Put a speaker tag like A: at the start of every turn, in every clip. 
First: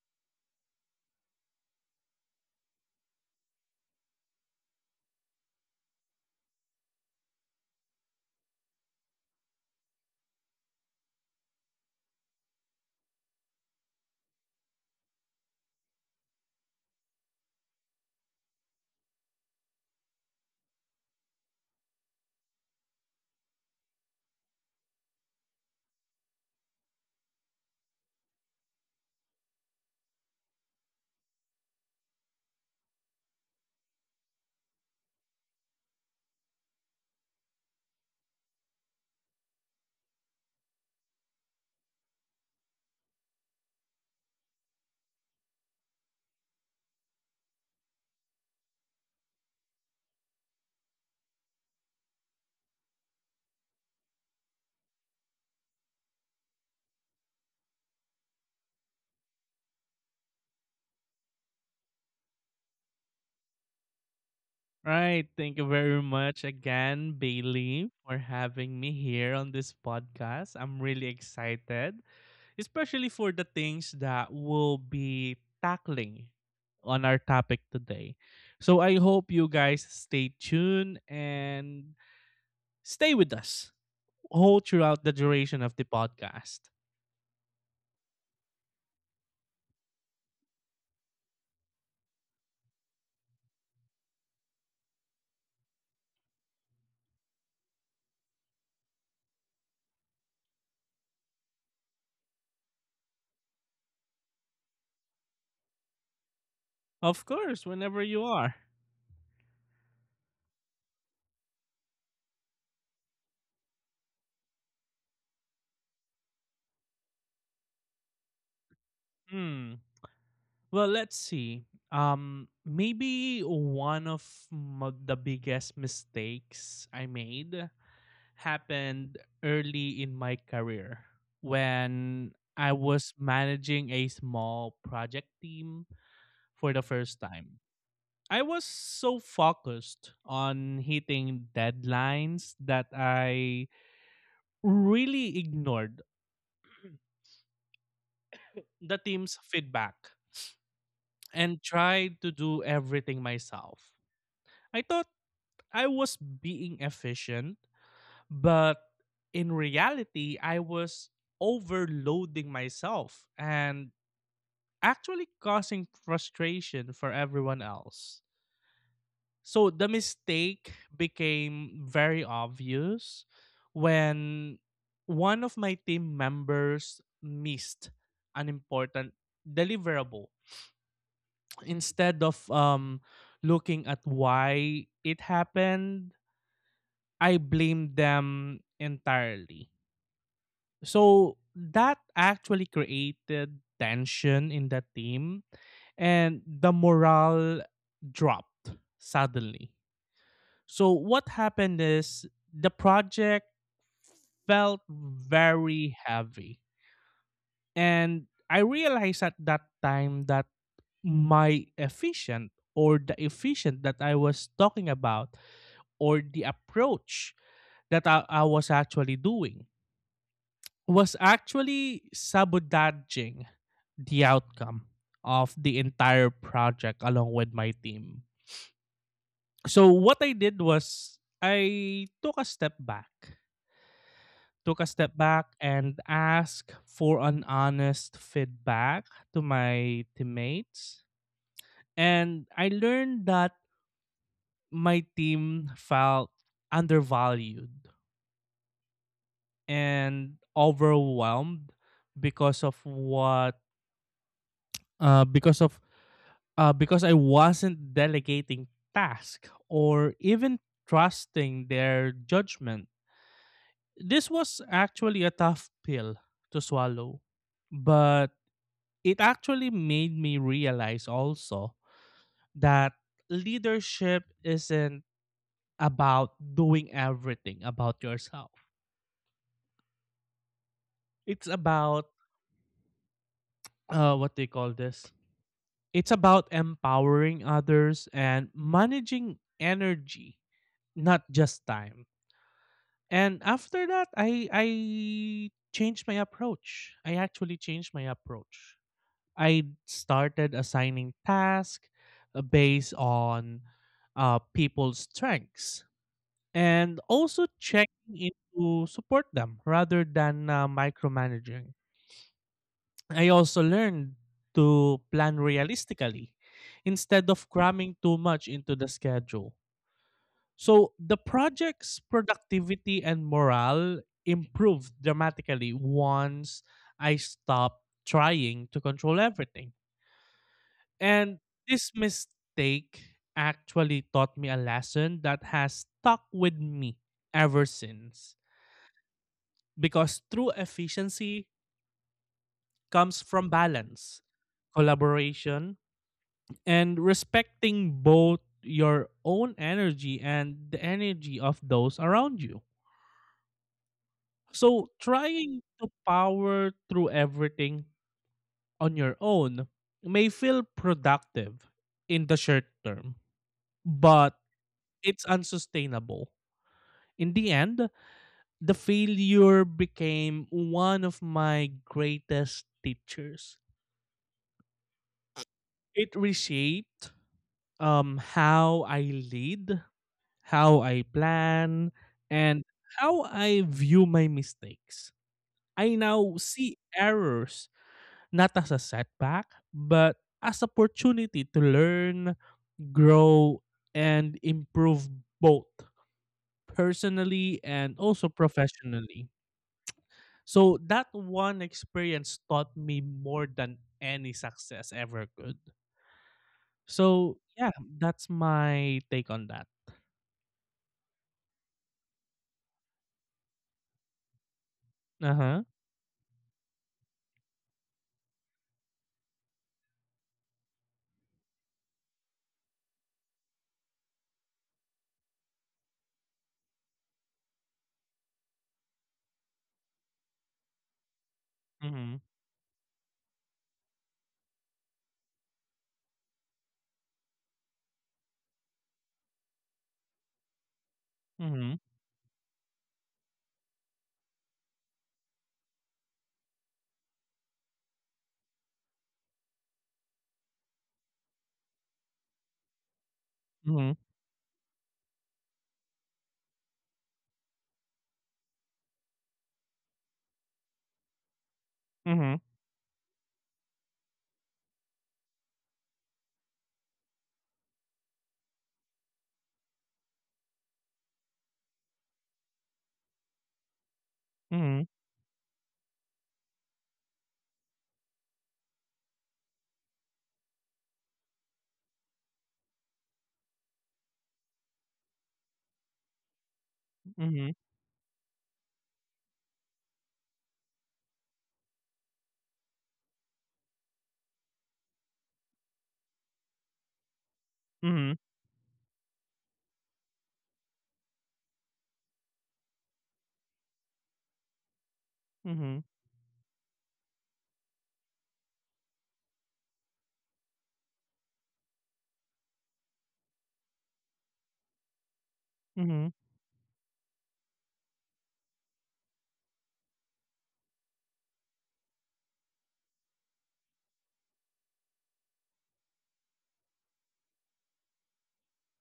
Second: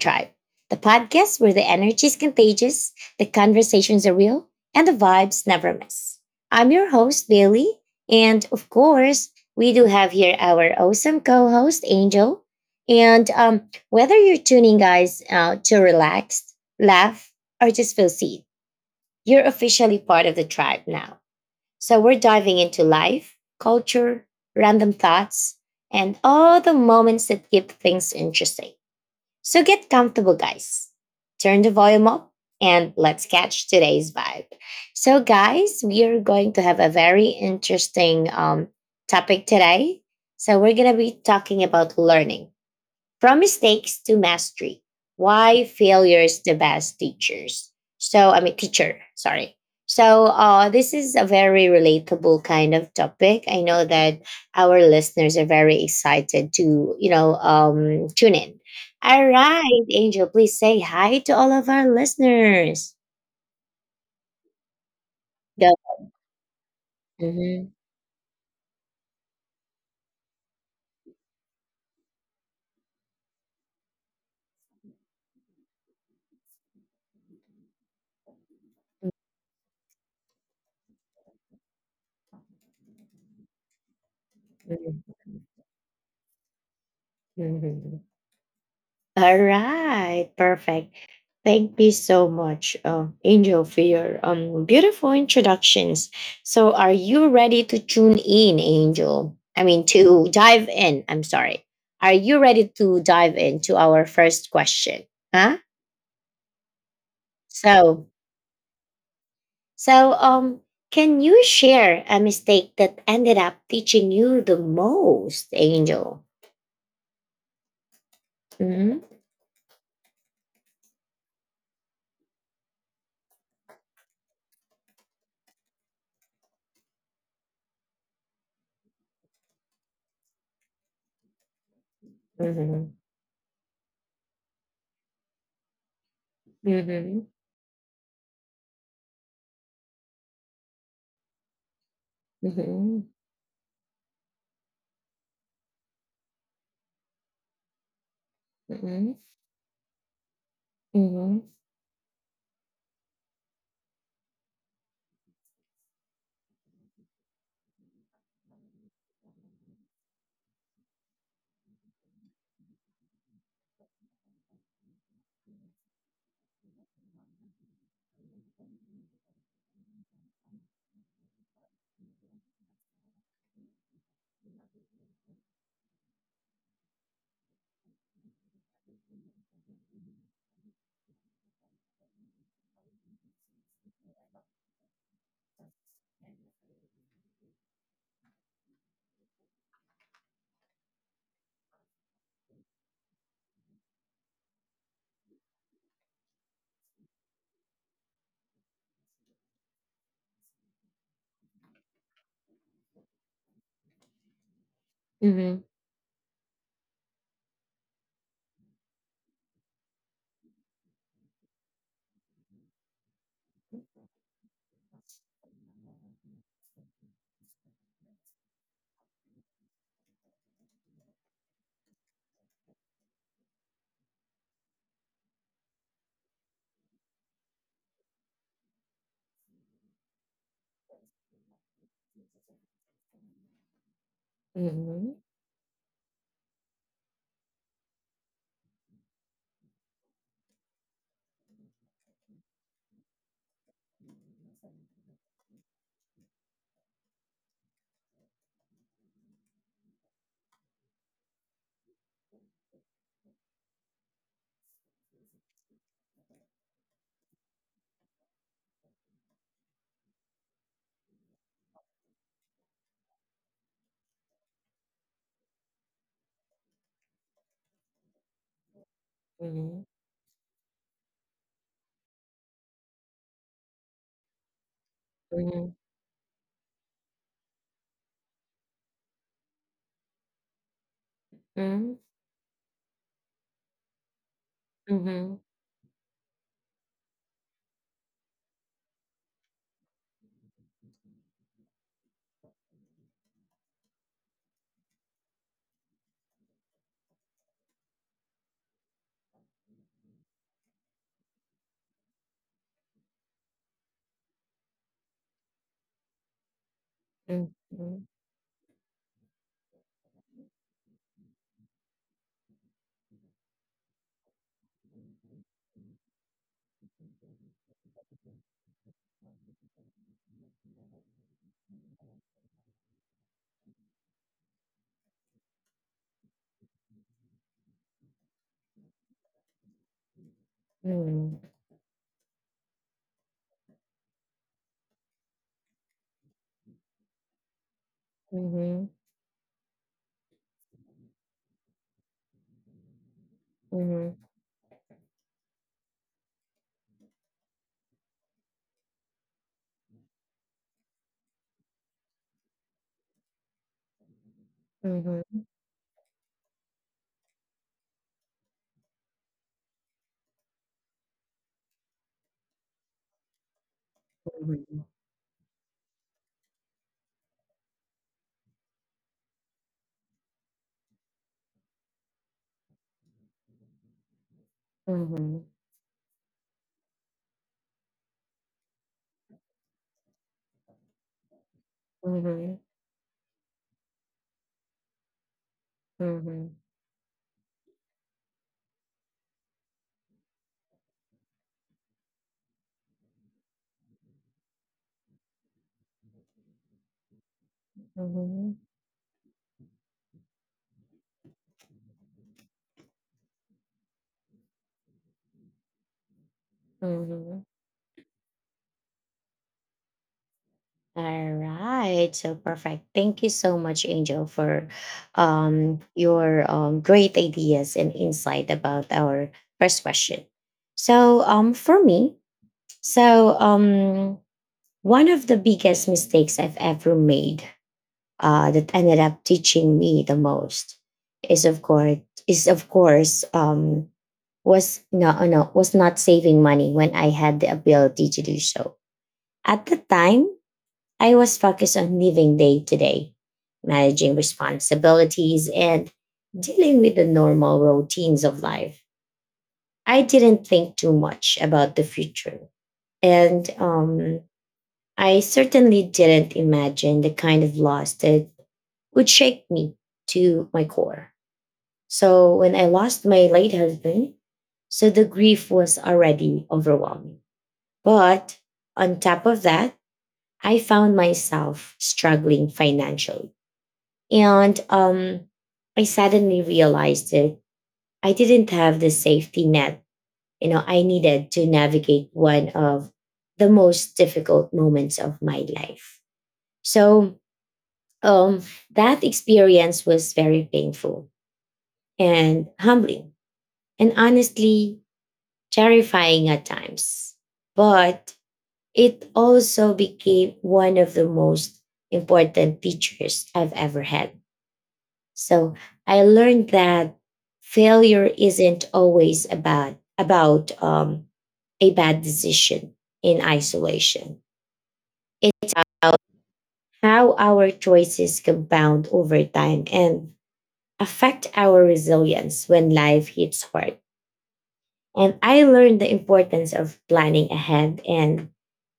A: Tribe, the podcast where the energy is contagious, the conversations are real, and the vibes never miss. I'm your host, Bailey, and of course, we do have here our awesome co host, Angel. And Whether you're tuning guys out to relax, laugh, or just feel seen, you're officially part of the tribe now. So we're diving into life, culture, random thoughts, and all the moments that keep things interesting. So get comfortable, guys. Turn the volume up and let's catch today's vibe. So, guys, we are going to have a very interesting topic today. So, we're going to be talking about learning from mistakes to mastery. Why failure is the best teachers. So I mean teacher, sorry. So this is a very relatable kind of topic. I know that our listeners are very excited to, you know, tune in. All right, Angel, please say hi to all of our listeners.
B: Right. Thank you
A: Go.
B: very much again,
A: Mhm,
B: Bailey, for having me here on this podcast. I'm really excited, especially for the things that we'll be tackling on our topic today. So I hope you guys stay tuned and stay with us whole
A: mhm,
B: throughout the duration of the podcast.
A: mhm. All right, perfect. Thank you so much, Angel, for your beautiful introductions. So, are you ready to tune in, Angel? I mean, to dive in. I'm sorry. Are you ready to dive into our first question? Huh?
B: Of course, whenever
A: So,
B: you are.
A: so um, can you share a mistake that ended up teaching you the most, Angel? Mm-hmm.
B: Hmm. Well, let's see. Maybe one of the biggest mistakes I made happened early in my career when I
A: Mm-hmm.
B: was managing a small project team for the first
A: Mm-hmm.
B: time. I was so focused on hitting deadlines that
A: Mm-hmm.
B: I really ignored the
A: Mm-hmm.
B: team's feedback
A: Mm-hmm.
B: and tried to do everything myself. I thought I was being efficient, but in reality, I was overloading myself and actually causing frustration for everyone else. So the mistake became very obvious when one of my team members missed an important deliverable. Instead of looking at why it happened, I blame them entirely. So that actually created tension in the team and the morale dropped suddenly. So what happened is the project felt
A: Mm-hmm.
B: very heavy. And I realized at that time that my efficient or the efficient that I was talking about or the approach that I was actually doing was actually sabotaging the outcome of the entire project along with my team. So what I did was I took a step back,
A: Mm-hmm. Mm-hmm.
B: and asked for an honest feedback to my teammates. And I learned that my team felt undervalued and overwhelmed because of uh, because of because I wasn't delegating task or even trusting their judgment. This was actually a tough pill to swallow, but it actually
A: Mm-hmm.
B: made me realize also that leadership isn't
A: Mm-hmm,
B: about doing everything about yourself. It's
A: mm-hmm.
B: about what they call this.
A: Mhm,
B: It's about empowering others and managing energy, not just time. And after that, I changed my approach. I actually changed my approach. I started assigning tasks based on people's strengths and also
A: mhm, mhm,
B: checking in to support them rather than micromanaging. I also learned to plan realistically instead of cramming too much into the schedule so the project's productivity and morale improved dramatically once I stopped trying to control everything. And
A: mhm,
B: this mistake actually taught me a lesson that has stuck with me ever since.
A: mhm,
B: Because true efficiency comes from
A: mhm,
B: balance, collaboration, and respecting both your own energy and the energy of those around you. So
A: mhm,
B: trying to power through everything on your own may feel productive in the short term, but
A: mhm,
B: it's unsustainable. In the end, the failure became one of my greatest teachers.
A: mhm,
B: It reshaped how I lead, how I plan, and how I view my mistakes. I now
A: mhm,
B: see errors not as a setback, but as opportunity to learn, grow, and improve both personally and also
A: mhm,
B: professionally. So that one experience taught me more than any success ever could. So
A: mhm.
B: yeah, that's my take on that.
A: All right, so perfect. Thank you so much, Angel, for
B: Uh huh.
A: your great ideas and insight about our first question. So, for me, so um, one of the biggest mistakes I've ever made that ended up teaching me the most is of course
B: Mhm.
A: is of course was no no was not saving money when I had the ability to do so. At the time, I was focused
B: Mhm.
A: on living day to day, managing responsibilities and dealing with the normal routines of life. I didn't think too much about the future, and I certainly didn't imagine the kind of loss that would shake me to my core. So
B: Mhm.
A: when I lost my late husband, so the grief was already overwhelming. But on top of that, I found myself struggling financially. And
B: Mhm.
A: I suddenly realized that I didn't have the safety net, you know, I needed to navigate one of the most difficult moments of my life. So
B: Mhm.
A: um, that experience was very painful and humbling and honestly terrifying at times.
B: Mhm.
A: But it also became one of the most important teachers I've ever had. So I learned that failure isn't always about a bad decision in isolation. It's about
B: Mhm.
A: how our choices compound over time and affect our resilience when life hits hard. And I learned the importance of planning ahead and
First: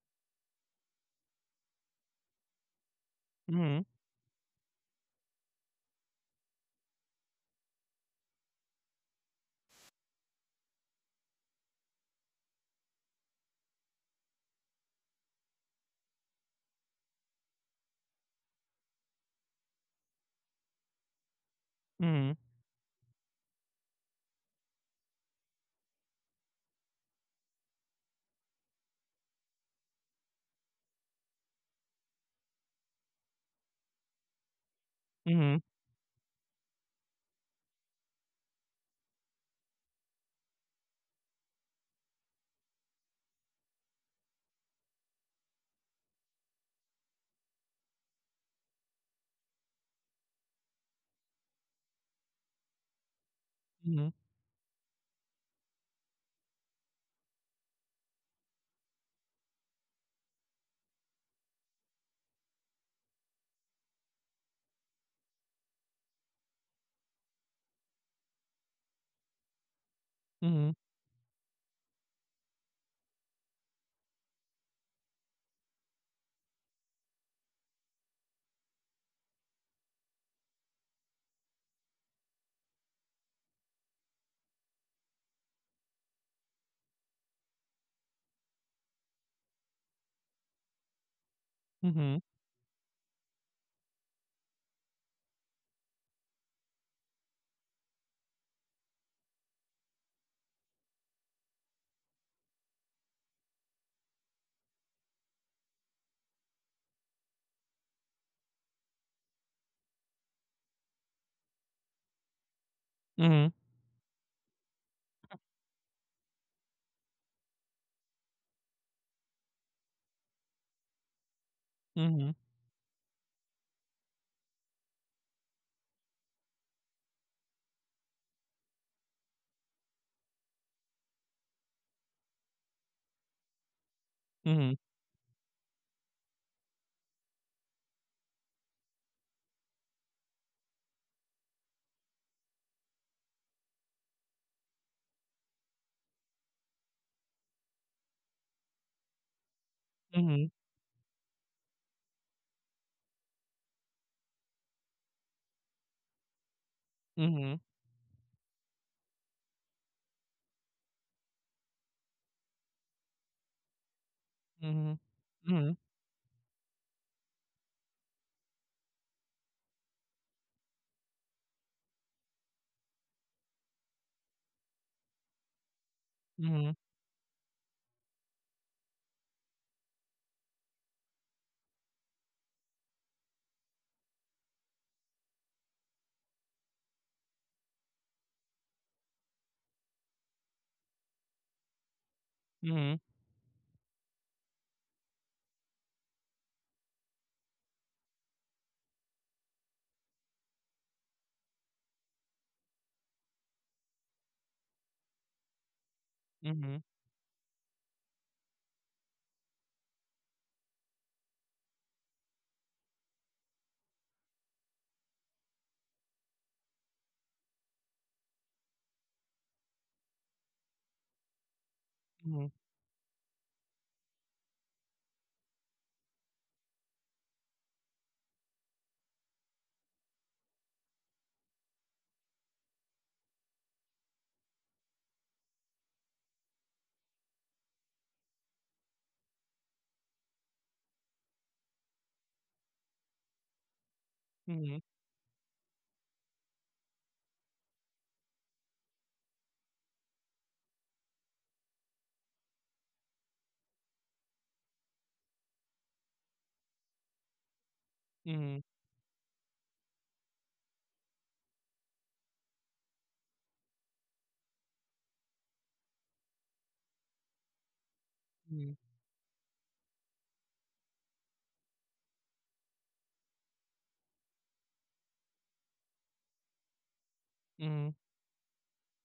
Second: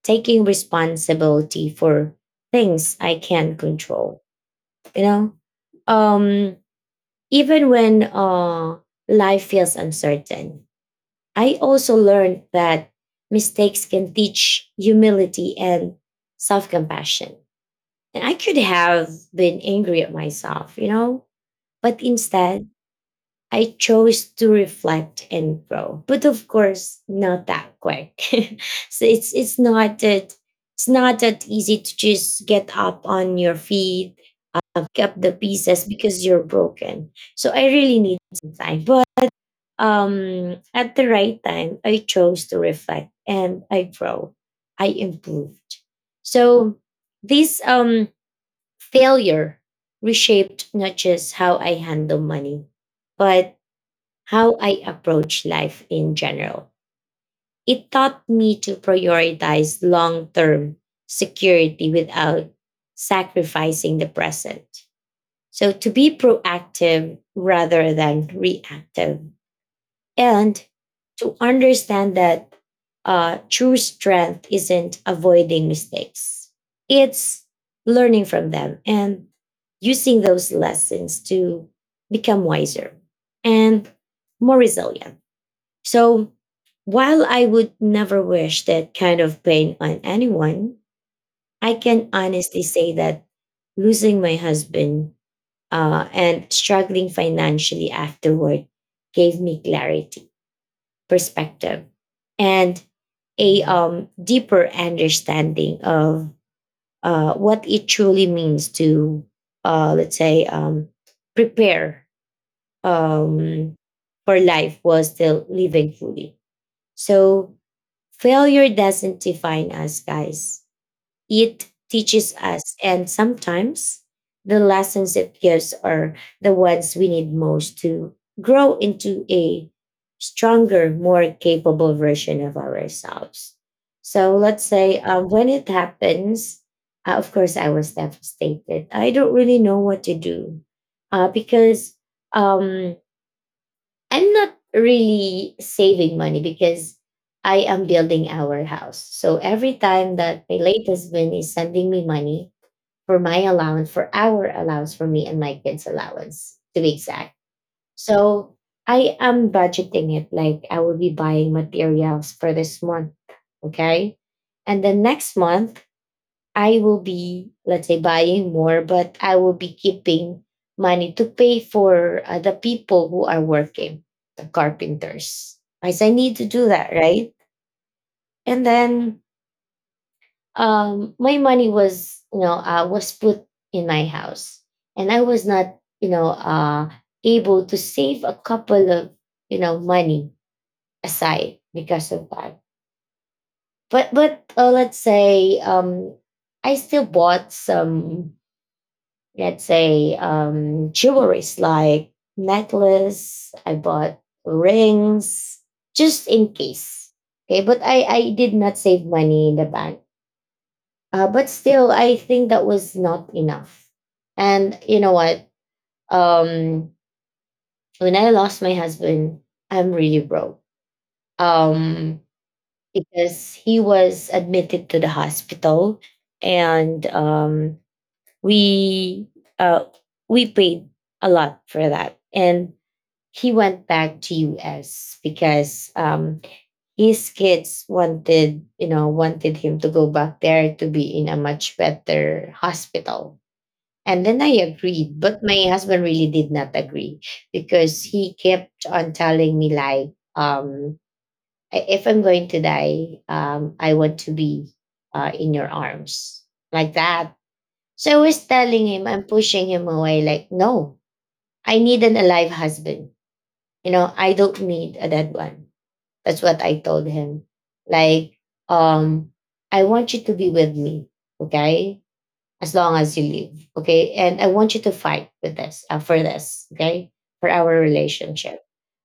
A: taking responsibility for things I can
B: Mhm.
A: control. You know, um, even when life feels uncertain, I also learned that mistakes can teach humility and self compassion. And I could have been angry at myself, you know, but
B: Mhm.
A: instead, I chose to reflect and grow, but of course, not that quick. So it's not that it's not that easy to just get up on your feet, pick up the
B: Mhm.
A: pieces because you're broken. So I really need some time, but at the right time, I chose to reflect and I grow, I improved. So this failure reshaped not just how I handle money, but
B: Mhm.
A: how I approach life in general. It taught me to prioritize long term security without sacrificing the present. So, to be proactive rather than reactive,
B: Mhm. Mhm.
A: and
B: Mhm.
A: to understand that true strength isn't avoiding mistakes, it's learning from them and using those lessons to become wiser and more resilient. So while I would never wish that kind of pain on anyone, I can
B: Mhm.
A: honestly say that losing my husband and struggling financially afterward gave me clarity, perspective, and a deeper understanding of what it truly means to, let's say, prepare
B: Mhm.
A: um, for life while still living fully. So failure doesn't define us, guys. It
B: Mhm.
A: teaches us. And sometimes the lessons it gives are the ones we need most to grow into a stronger, more capable version of ourselves. So let's
B: Mhm.
A: say when it happens, of course, I was devastated. I don't really know what to do because um, I'm not really saving money because I am building our house. So every time that
B: Mhm,
A: my late husband is sending me money for my allowance, for our allowance, for me and my kids' allowance, to be exact.
B: mhm,
A: So I am budgeting it like I will be buying materials for this month. Okay. And
B: mhm,
A: then next
B: mhm,
A: month, I will be, let's say, buying more, but I will be keeping money to pay for the people who are working, the carpenters. I said, I need to do
B: mhm,
A: that, right? And then my money was, you know, was put in my house, and I was not, you know, able to save a couple of, you know, money aside because of that.
B: mhm,
A: But let's say I still bought some let's say jewelries like necklace I bought rings just in
B: mhm,
A: case. Okay, but I did not save money in the bank, but still I think that was not enough. And you know what, um when I lost my husband, I'm really broke, um
B: mhm,
A: because he was admitted to the hospital, and um we uh we paid a lot for that, and he went back to us because his kids wanted, you know, wanted him to go back there to be in a much better hospital. And then I
B: mhm,
A: agreed, but my husband really did not agree, because he kept on telling me like, um "I- if I'm going to die, I want to be in your arms," like that. So I was
B: mhm,
A: telling him, I'm pushing him away, like, no, I need an alive husband. You know, I don't need a dead one. That's what I told him. Like,
B: mhm,
A: um, I want you to be with me, okay? As long as you live, okay? And I want you to fight with this, for this, okay? For our
B: mhm,
A: relationship.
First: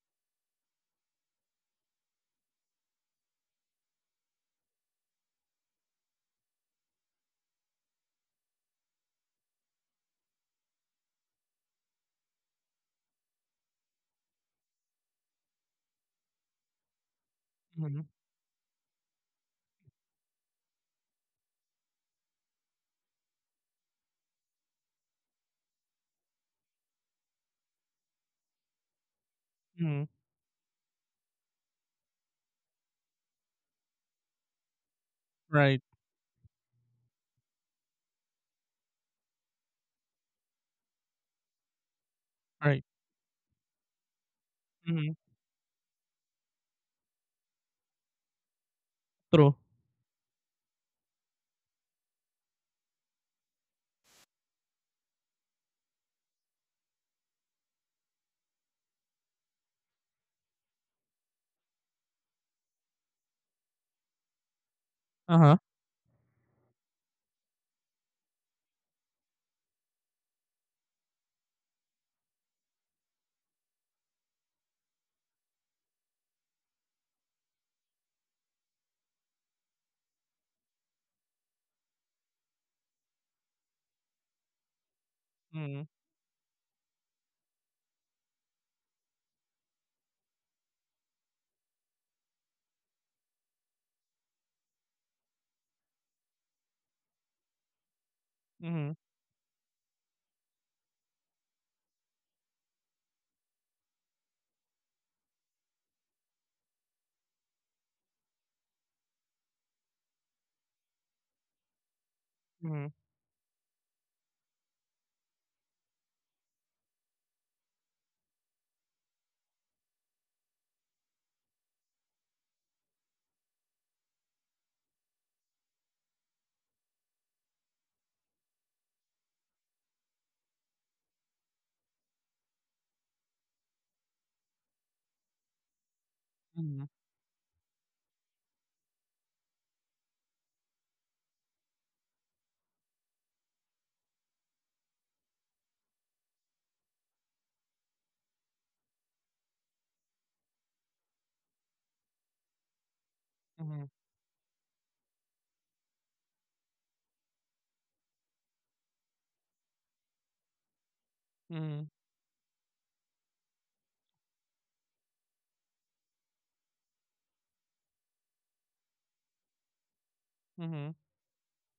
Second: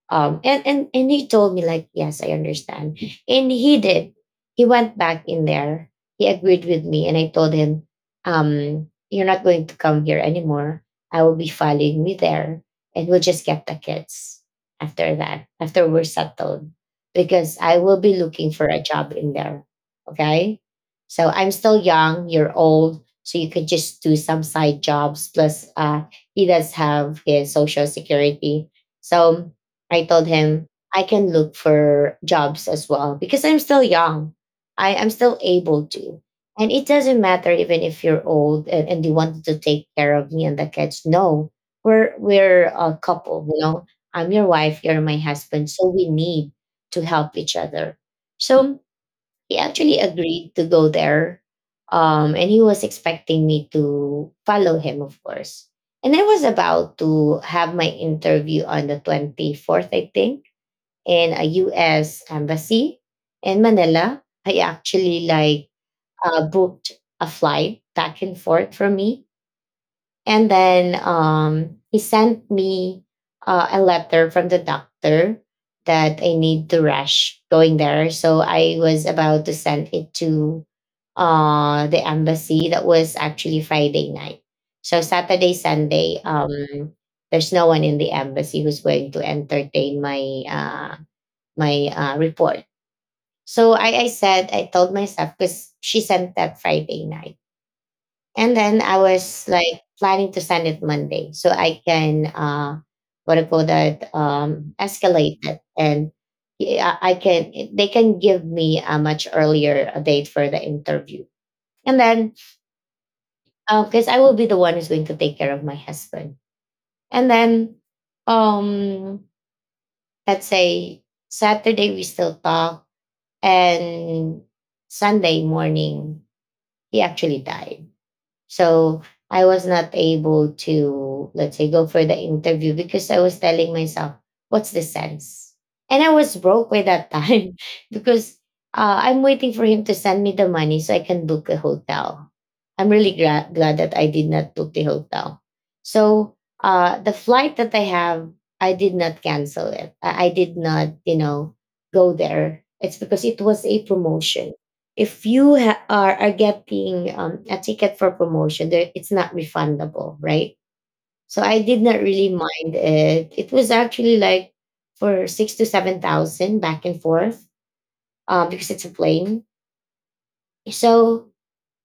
A: And he told me like, yes, I understand, and he did. He went back in there. He agreed with me, and I told him, you're not going to come here anymore. I will be following me there, and we'll just get the kids after that, after we're settled, because I will
B: mhm,
A: be looking for a job in there. Okay, so I'm still young, you're old, so you could just do some side jobs, plus he does have his social security. So I
B: mhm.
A: told him I can look for jobs as well because I'm still young. I am still
B: Right,
A: able to. And it doesn't matter even if you're old, and you wanted to take care of me and the kids. No, we're
B: right.
A: a couple, you know. I'm your wife, you're my
B: Mhm.
A: husband. So we need to help each other. So
B: True.
A: he actually agreed to go there. And he was expecting me to follow him, of course. And I was about to have my interview on the 24th, I think, in a US embassy in Manila. I actually
B: Uh-huh.
A: like booked a flight back and forth for me, and then he sent me a letter from the doctor that I need to rush going there. So I was about to send it to the embassy. That was actually Friday night. So Saturday,
B: Mhm,
A: Sunday, there's no one in the embassy who's going to entertain my uh, report. So I said, I told myself, because she sent that Friday night. And then
B: mhm,
A: I was like planning to send it Monday so I can uh, what I call that, escalate it, and yeah, I can, they can give me a much earlier a date for the interview. And then
B: mhm,
A: because I will be the one who's going to take care of my husband. And then um let's say Saturday we still talk, and Sunday morning he actually died. So I was not able to, let's say, go for the interview because I was telling myself, what's the sense? And I was broke by
B: mhm,
A: that time because I'm waiting for him to send me the money so I can book a hotel. I'm really glad that I did not book the hotel. So the flight that I have, I did not cancel it. I did not, you know, go there. It's because it was a
B: mhm,
A: promotion. If you are getting a ticket for promotion, there, it's not refundable, right? So I did
B: mhm,
A: not really mind it. It was actually like for six to seven thousand back and forth, because it's a plane.
B: mhm.
A: So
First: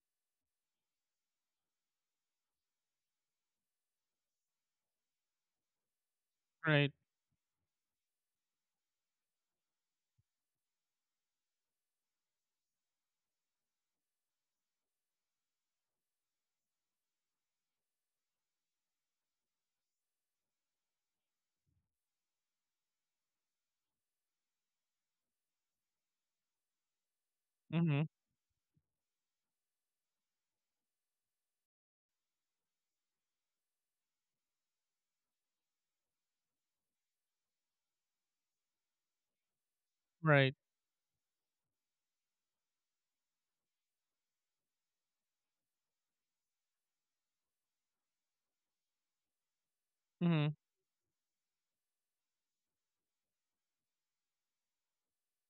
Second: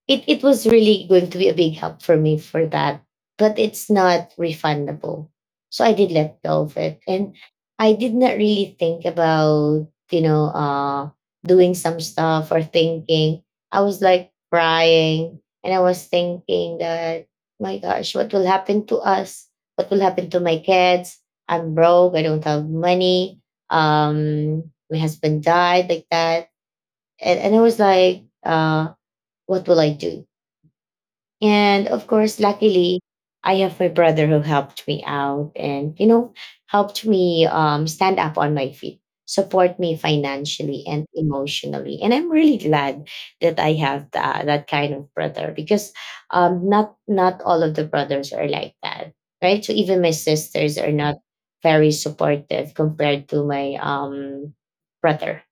A: it was really going to be a big help for me for that, but it's not refundable, so I did let go of
B: Right.
A: it. And I did not really think about, doing some stuff or thinking. I was like crying, and I was thinking that, my gosh, what will happen to us? What will happen to my kids? I'm broke, I don't have money. um my husband died like that, and I was
B: Mhm.
A: like, what will I do? And of course, luckily, I have my brother who helped me out and, you know, helped me, stand up on my feet, support me
B: Right.
A: financially and emotionally. And I'm really glad that I have that kind of brother, because not all of the brothers are like that, right? So even my
B: Mhm,
A: sisters are not very supportive compared to my, brother.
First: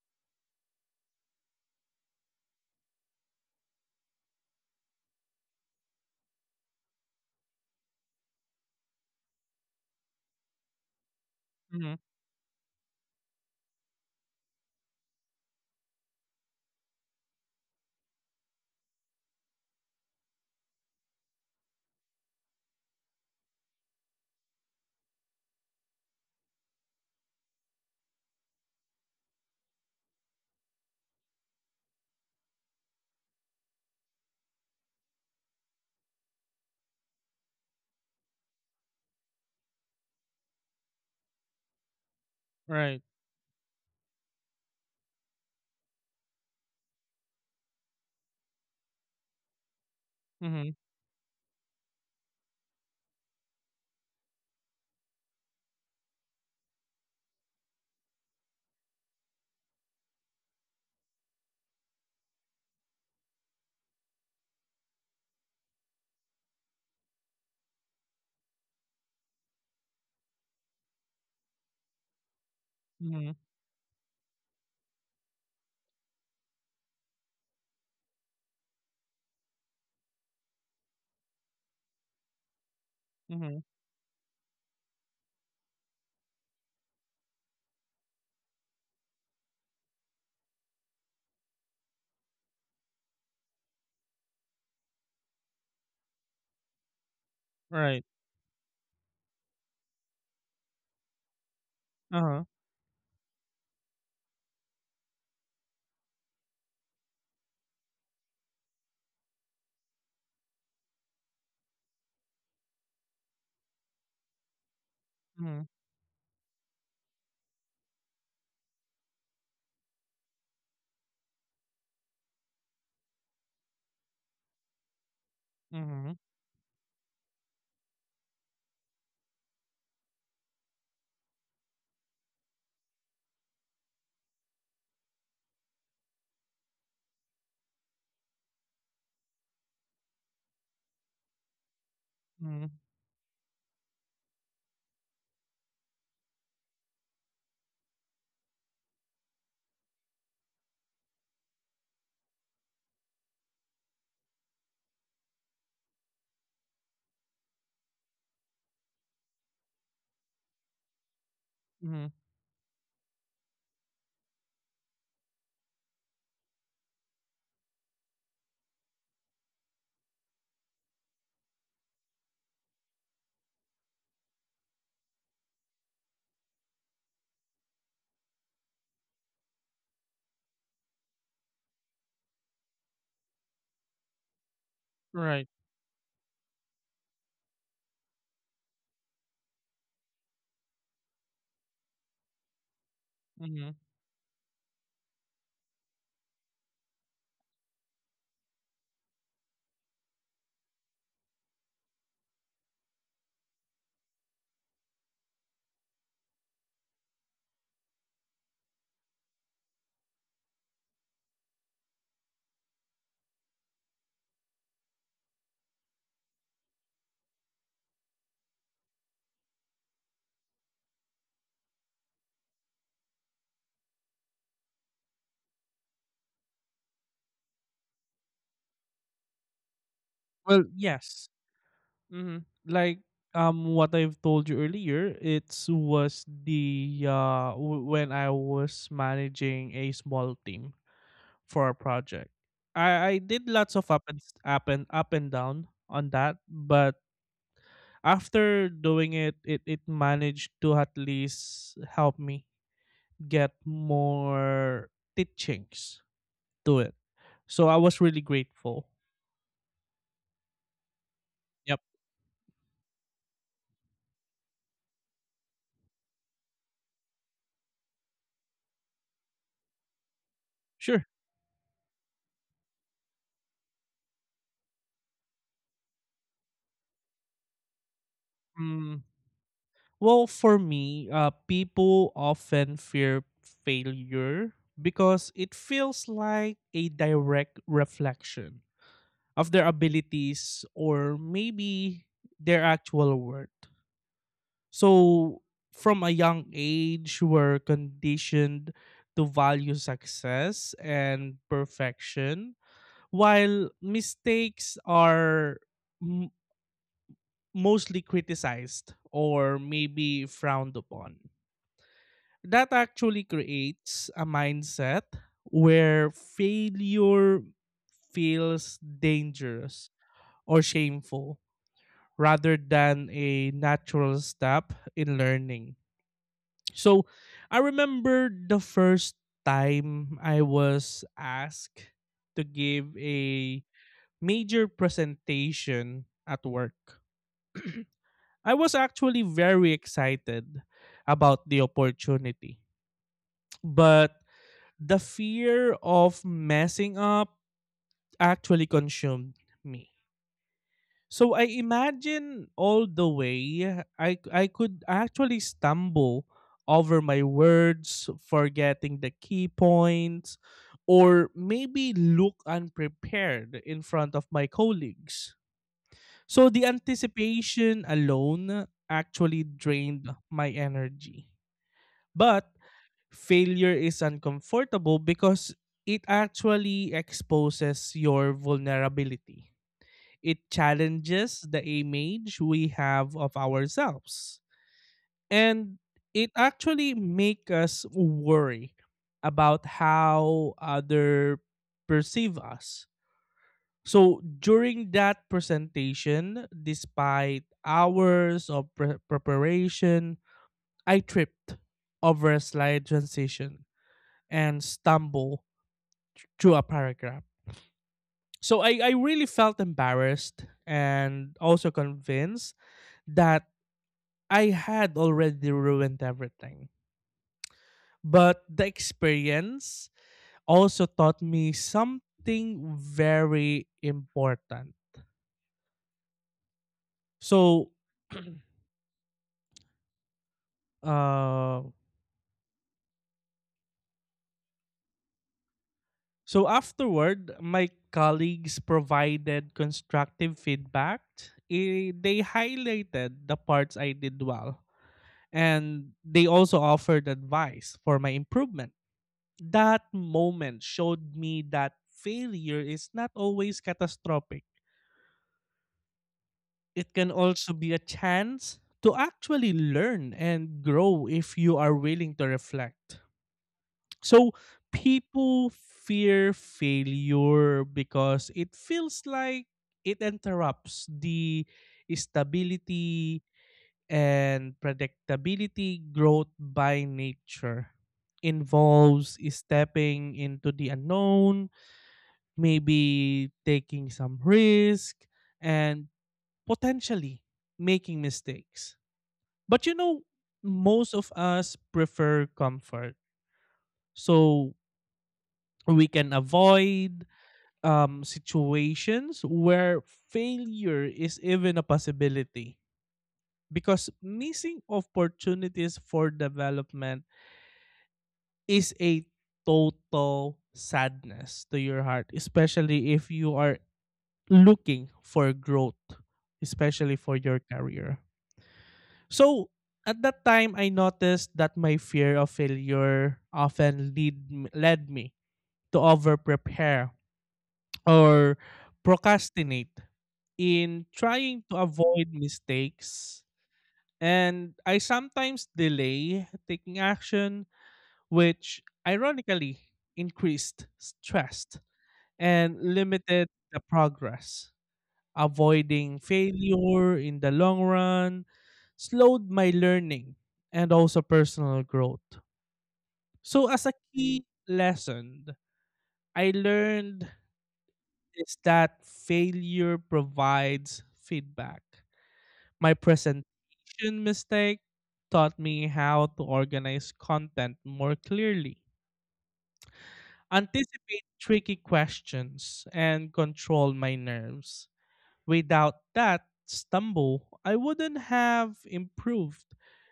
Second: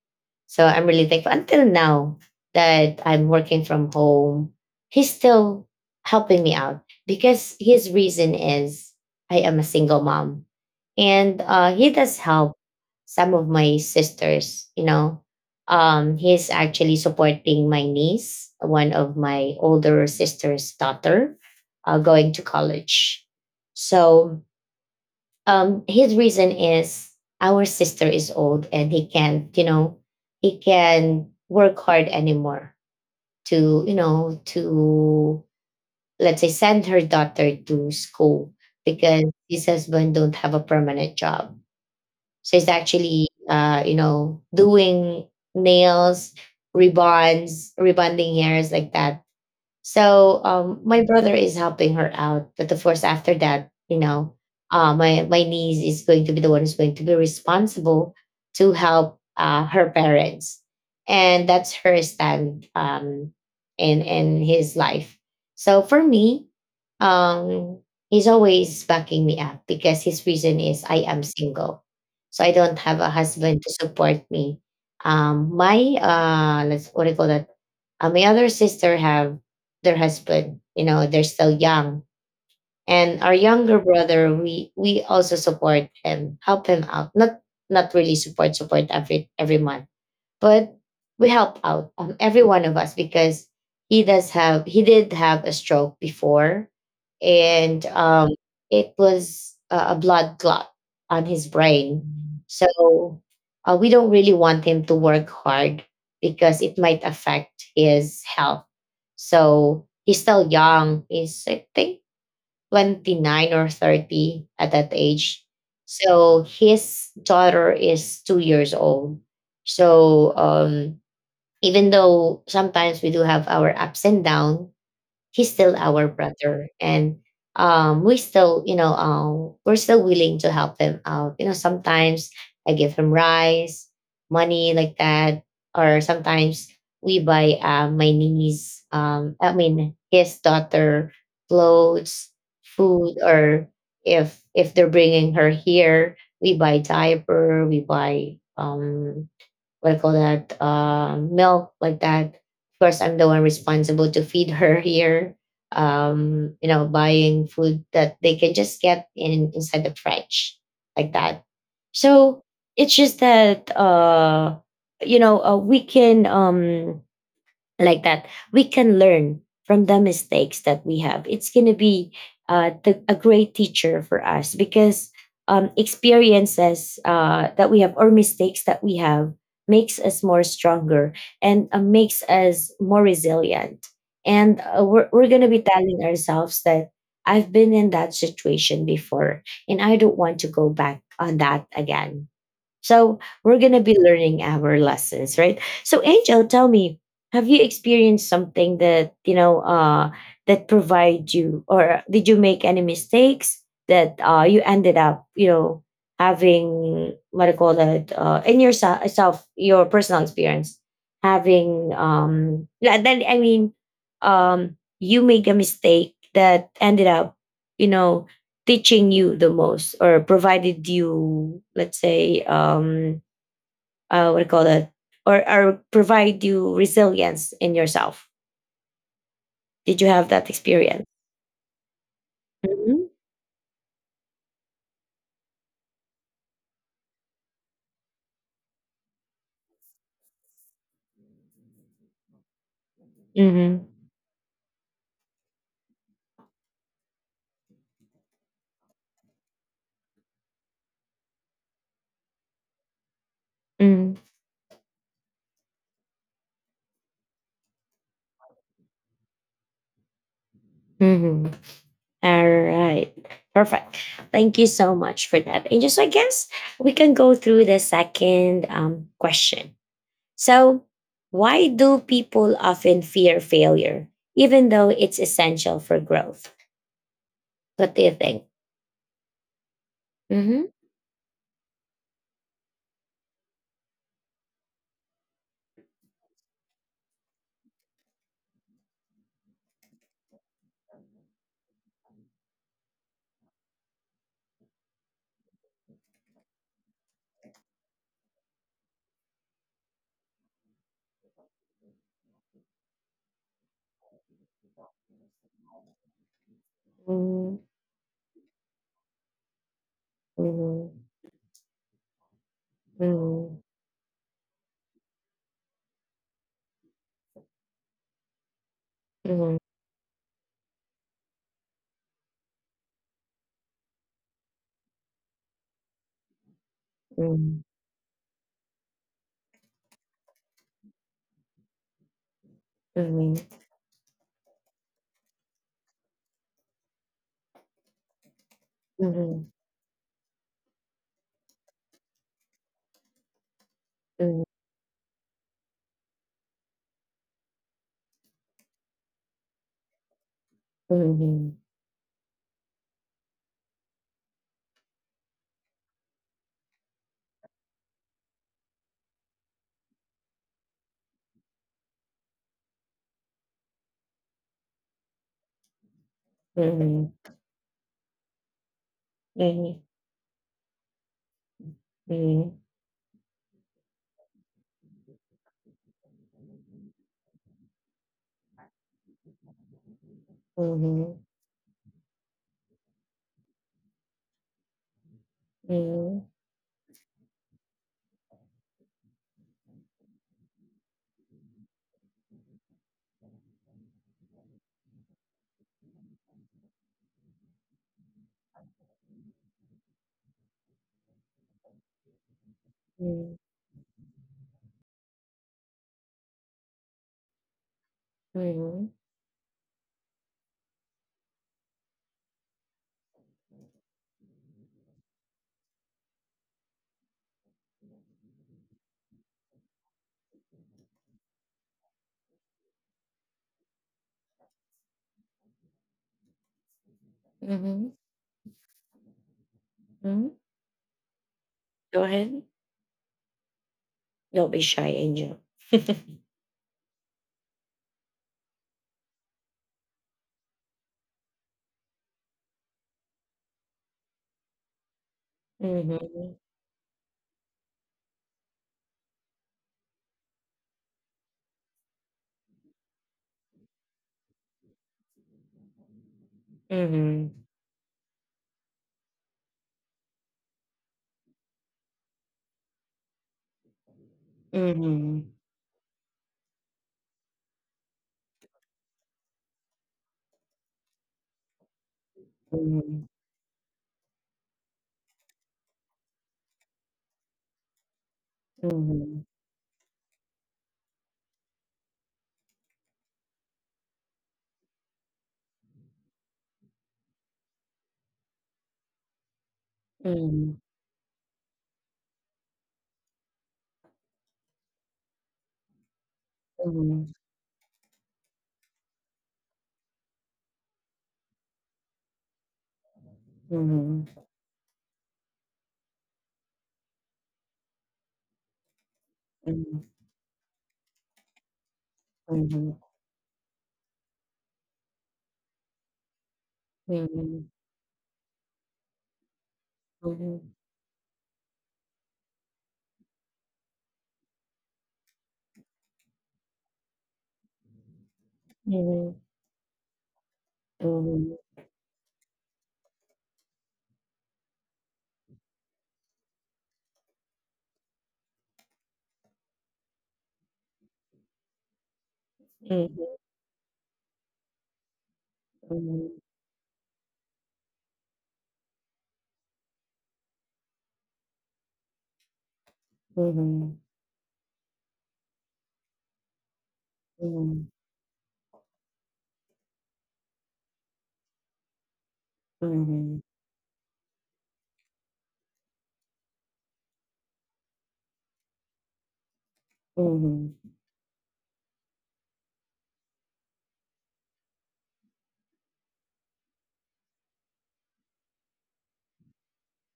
A: So I'm really thankful until now that I'm working from home. He's still helping me out because his reason is I am a single mom. And he
B: mhm.
A: does help some of my sisters, you know. He's actually supporting my niece, one of my older sister's daughter, going to college. So his reason is our sister is old, and he can't, you know, he can work hard anymore to, you know, to, let's say, send her daughter to school, because his husband don't have a permanent job. So he's
B: Right.
A: actually, you know, doing nails, ribbons, rebonding hairs, like that. So
B: Mhm,
A: my brother is helping her out, but of course after that, you know, my niece is going to be the one who's going to be responsible to help, her parents, and that's her stand, in his life. So for me, um, he's always backing me up because his reason is I am single, so I don't have a
B: mhm,
A: husband to support me. My let's, what do you call that? My other sister have their husband. You know, they're still young, and our
B: mhm.
A: younger brother, we also support him, help him out. Not not really support, support every month, but we help out, every one of us, because he did have a stroke before. And
B: Right.
A: it was a blood clot on his brain.
B: Uh-huh.
A: So we don't really want him to work hard because it might affect his health. So he's still young, he's, I think, 29 or 30 at that age.
B: Mhm,
A: So his daughter is two years old. So even though sometimes we do have our ups and downs, he's still our
B: mhm,
A: brother, and we still, you know, we're still willing to help him out, you know. Sometimes I give him rice, money, like that, or sometimes we buy, my niece, I mean his daughter, clothes,
B: mhm,
A: food, or if they're bringing her here, we buy diaper, we buy, what do call that, milk, like that. Of course I'm the one responsible to feed her here, you know, buying food that they can just get in inside the fridge, like that.
B: mhm.
A: So it's just that, we can, like that, we can learn from the mistakes that we have. It's going to be, the, a great teacher for us, because experiences, that we have, or mistakes that we have, makes us more stronger, and makes us more resilient. And we're going to
B: Right.
A: be telling ourselves that I've been in that situation before and I don't want to go back on that again. So we're going
B: Mhm.
A: to be learning our lessons, right? So Angel, tell me, have you experienced something that, you know, that provide you, or did you make any mistakes that, you ended up, you know, having, what do you call that, in yourself, your personal experience, having, yeah, then I mean, you make a mistake that ended up, you know, teaching you the most, or provided you, let's say, what do you call that, or provide you resilience in yourself? Did you have that
B: Well,
A: experience?
B: yes. Hmm. Like
A: Mhm.
B: what I've told you earlier, it was the when I was managing a small team for a project. I did lots
A: Mhm.
B: of up and s- up and up and down on that, but after doing it, it managed to at least help me get
A: Mhm.
B: more teachings to it. So I was really grateful.
A: Mhm.
B: Yep.
A: All right, perfect, thank you so much for that, and just, I guess, we can go through the second, question. So
B: Sure.
A: why do people often fear failure even though it's essential for growth? What do you think?
B: Mm, well, for me, people often fear failure because it feels like a direct reflection of their abilities or maybe their actual worth. So, from a young age, we're conditioned to value success and perfection, while mistakes are
A: Mm-hmm.
B: mostly criticized or maybe frowned
A: Mhm,
B: upon. That actually
A: mhm,
B: creates a mindset where failure feels
A: mhm,
B: dangerous or shameful rather than a natural step in learning. So I
A: mhm,
B: remember the first time I was asked to give
A: mhm,
B: a major presentation at work. I was actually
A: mhm,
B: very excited about the opportunity, but
A: mhm,
B: the fear of messing up actually consumed me. So I
A: mhm,
B: imagine all the way I could actually stumble over my words, forgetting the key points, or maybe look unprepared in front of my colleagues. So the
A: mhm, mhm,
B: anticipation alone actually
A: mhm,
B: drained my energy. But
A: mhm,
B: failure is uncomfortable because it actually exposes your vulnerability. It
A: mhm,
B: challenges the image we have of ourselves. And it actually makes us worry about how other perceive us. So during that presentation, despite hours of preparation, I tripped over a slide transition and stumble through a paragraph.
A: mhm,
B: So I,
A: mhm,
B: I really felt embarrassed and also convinced that I had already ruined everything. But the experience also taught me something very important. So,
A: mhm, mhm.
B: uh,
A: Go ahead. Don't be shy, Angel.
B: so afterward, my colleagues provided constructive feedback. They highlighted the parts I did well and they
A: Mhm,
B: also offered advice for my improvement. That moment showed me that failure is not always catastrophic. It can
A: mhm,
B: also be a chance to actually learn and grow if you are willing to reflect. So,
A: mhm,
B: people fear failure because it feels like it interrupts the
A: mhm, mhm,
B: stability and predictability. Growth by nature involves
A: mhm,
B: stepping into the unknown, maybe taking some risk, and potentially making mistakes. But you know, most of us prefer comfort. So we can
A: mhm, mhm,
B: avoid
A: mhm,
B: situations where failure is even a possibility because
A: mhm,
B: missing opportunities for development is a
A: mhm,
B: total sadness to your heart,
A: mhm, mhm, mhm,
B: especially if you are looking for growth, especially for your career. So at that time, I noticed that my fear of failure often lead led me to over prepare or procrastinate in
A: mhm,
B: trying to avoid mistakes. And I sometimes delay taking action which ironically increased stress and
A: mhm,
B: limited the progress. Avoiding failure in the long run slowed my learning and also personal growth. So, as a
A: mhm,
B: key lesson, I learned
A: mhm,
B: is that failure provides feedback.
A: mhm.
B: My
A: mhm.
B: presentation mistake taught me how to organize content more clearly,
A: Mhm,
B: anticipate tricky questions, and control my nerves. Without that stumble, I wouldn't have improved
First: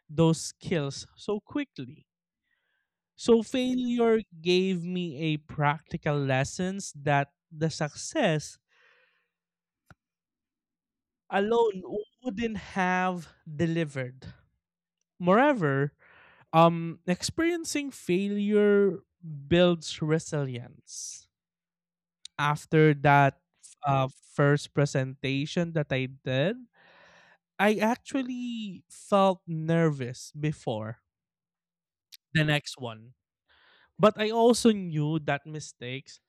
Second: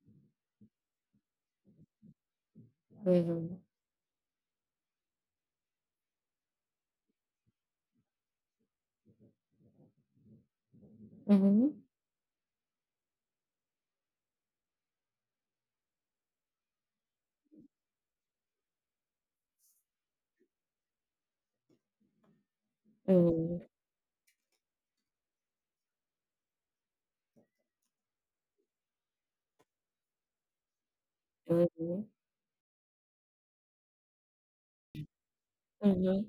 B: those skills so quickly. So
A: mhm,
B: failure gave me a practical lessons that the success
A: mhm,
B: alone wouldn't have delivered. Moreover, experiencing failure builds resilience. After that
A: mhm,
B: uh, first presentation that I did, I actually felt nervous before
A: mhm, mhm,
B: the next one. But I also knew that mistakes
A: mhm,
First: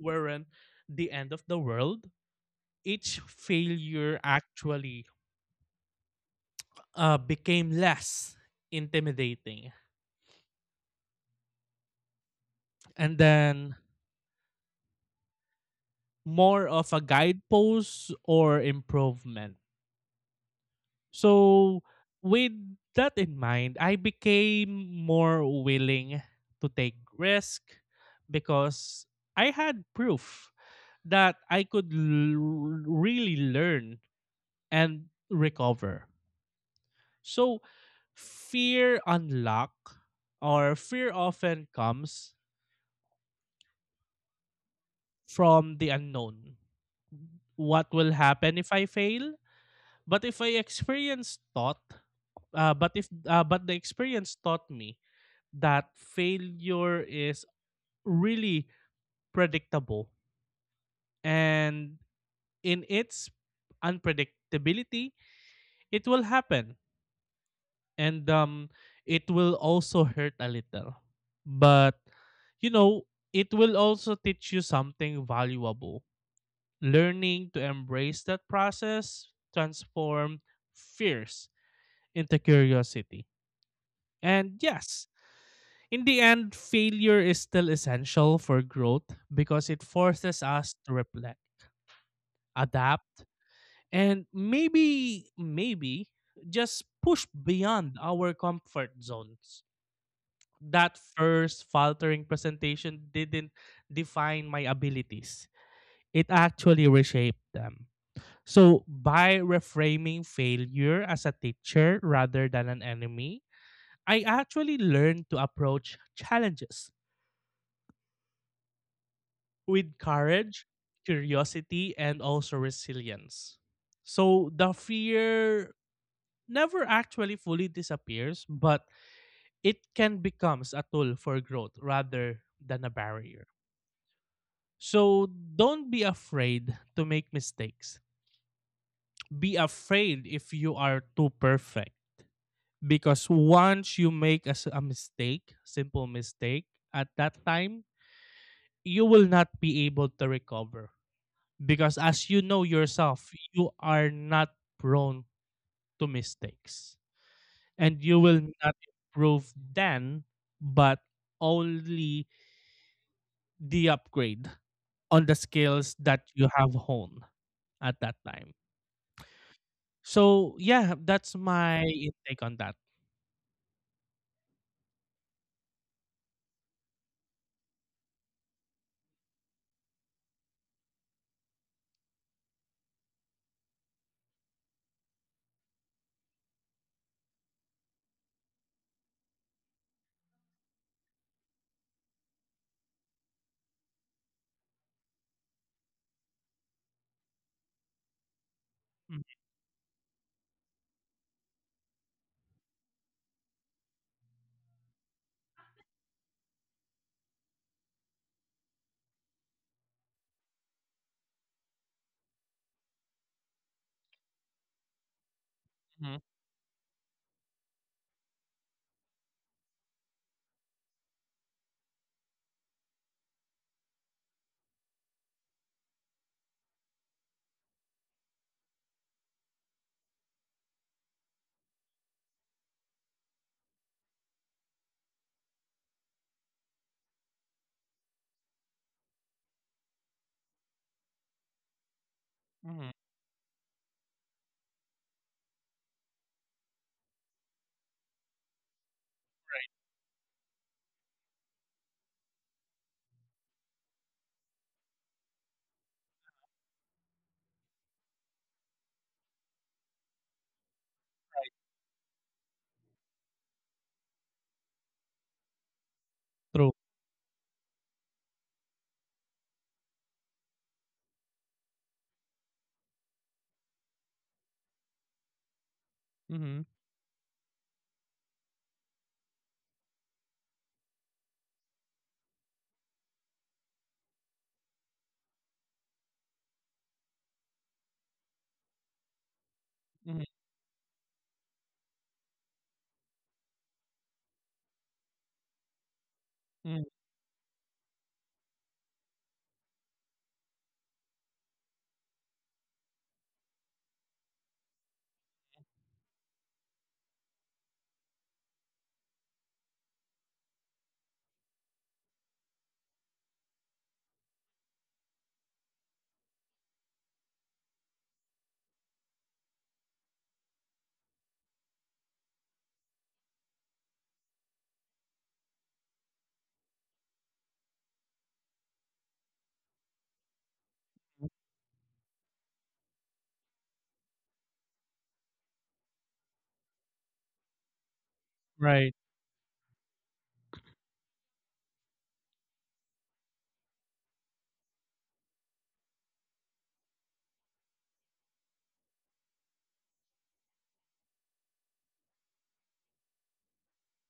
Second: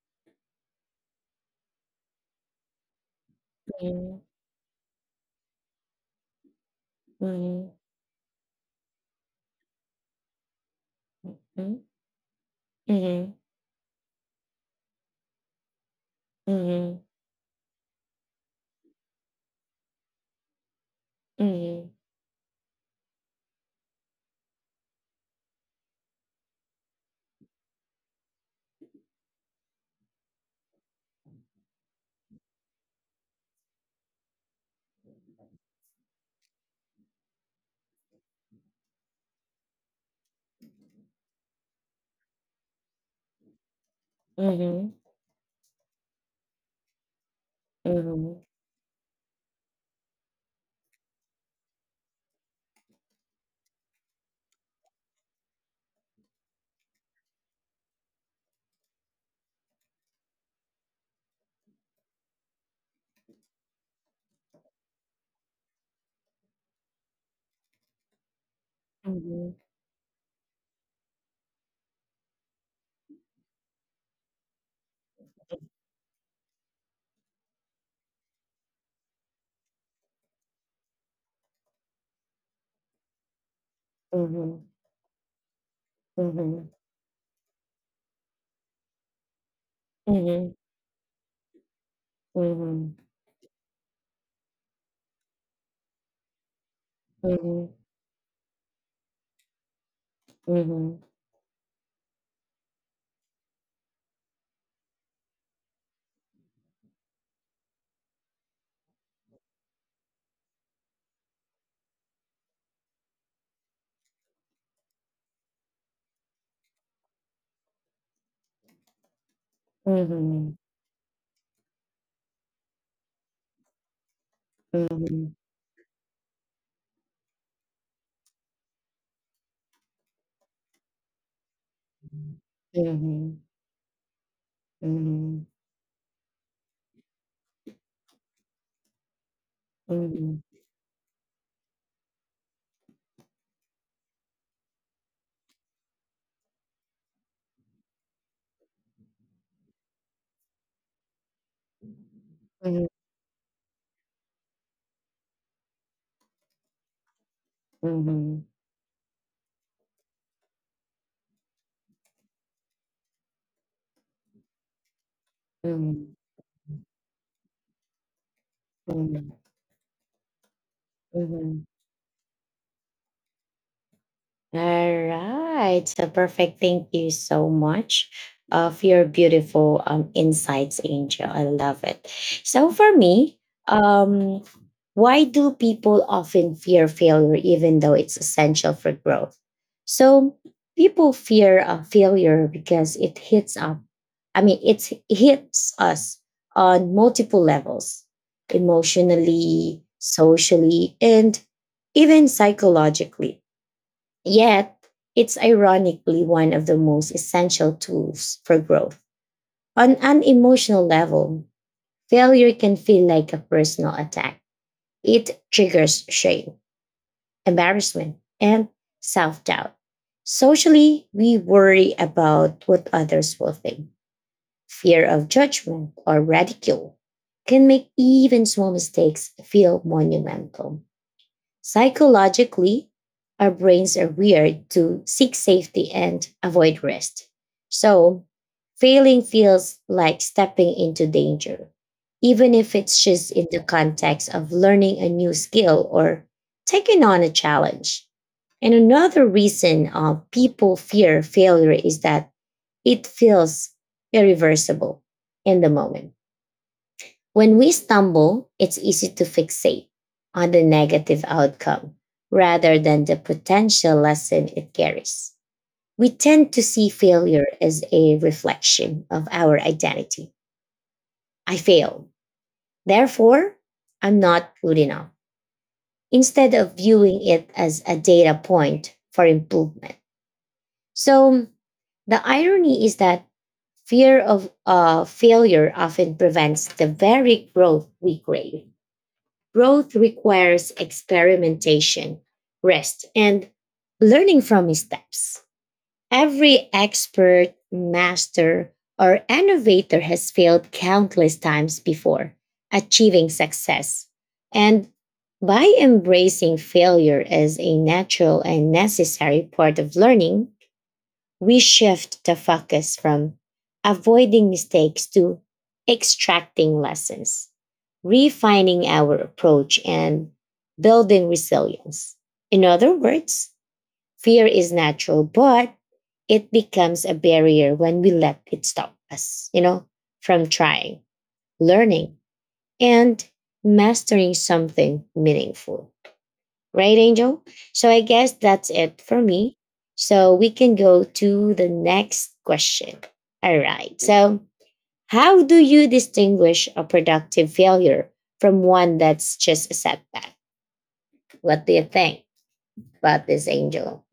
B: weren't the end of the world. Each failure
A: mhm,
B: actually became
A: mhm,
B: less intimidating
A: mhm,
B: and
A: mhm,
B: then
A: mhm, mhm, mhm,
B: more
A: mhm, mhm, mhm,
B: of
A: mhm,
B: a guidepost or improvement. So with that in mind, I became more willing to take risk because I had proof that I could really learn and recover. So fear unlock or fear often comes from the unknown. What will happen if I fail? But if I experience thought, but if but the experience taught me that failure is really predictable, and in its unpredictability it will happen, and it will also hurt a little, but you know, it will also teach you something valuable. Learning to embrace that process transform fears into curiosity. And yes, in the end, failure is still essential for growth because it
A: mhm, mhm, mhm,
B: forces
A: mhm, mhm.
B: us to reflect, adapt, and maybe just push
A: Mhm,
B: beyond our comfort zones.
A: mhm, mhm, mhm,
B: That first faltering presentation didn't define my abilities, it actually reshaped them. So, by reframing failure as a teacher rather than an enemy, I actually learned to approach challenges with courage, curiosity, and also resilience. So the fear never actually fully disappears, but it can becomes a tool for growth rather than a barrier. So don't be afraid to make mistakes. Be afraid if you are too perfect, because once you make a mistake, simple mistake at that time, you will not be able to recover. Because as you know yourself, you are not prone to mistakes. And you will not improve then, but only the upgrade on the
A: mhm,
B: skills
A: mhm,
B: that you have honed at that time.
A: mhm,
B: So yeah, that's
A: mhm.
B: my intake on that.
A: All right. So perfect. Thank you so much, for your beautiful, insights, Angel. I love it. So for me, um, why do people often fear failure even though it's essential for growth? So people fear, failure because it hits up. I mean, it hits us on multiple levels: emotionally, socially, and even psychologically. Yet, it's ironically one of the most essential tools for growth. On an emotional level, failure can feel like a personal attack. It triggers
B: Mm-hmm.
A: shame, embarrassment, and self doubt. Socially, we worry about what others will think. Fear of judgment or ridicule can make even small mistakes feel monumental. Psychologically, our brains are wired to seek safety and avoid rest. So, failing feels like stepping into danger, even if
B: Mm-hmm.
A: it's just in the context of learning a new skill or taking on a challenge. And another reason, people fear failure is that it feels irreversible in the moment. When we stumble, it's easy to fixate on the negative outcome rather than the potential lesson it carries. We tend to
B: True.
A: see failure as a reflection of our identity. I failed. Therefore, I'm not good enough, instead
B: Mm-hmm.
A: of viewing it as a data point for improvement. So, the irony is that fear of, failure often prevents the very growth we crave. Growth
B: Mm-hmm.
A: requires experimentation, rest, and learning from missteps. Every
B: Mm-hmm.
A: expert, master, or innovator has failed countless times before achieving success. And by embracing failure as a natural and necessary part of learning, we shift the focus from avoiding mistakes to extracting lessons, refining our approach, and building resilience. In other words, fear is natural, but it becomes a barrier when we let it stop us, you know, from trying, learning, and mastering something meaningful. Right, Angel? So I guess that's
B: Right.
A: it for me. So we can go to the next question. All right. So, how do you distinguish a productive failure from one that's just a setback? What do you think about this, Angel?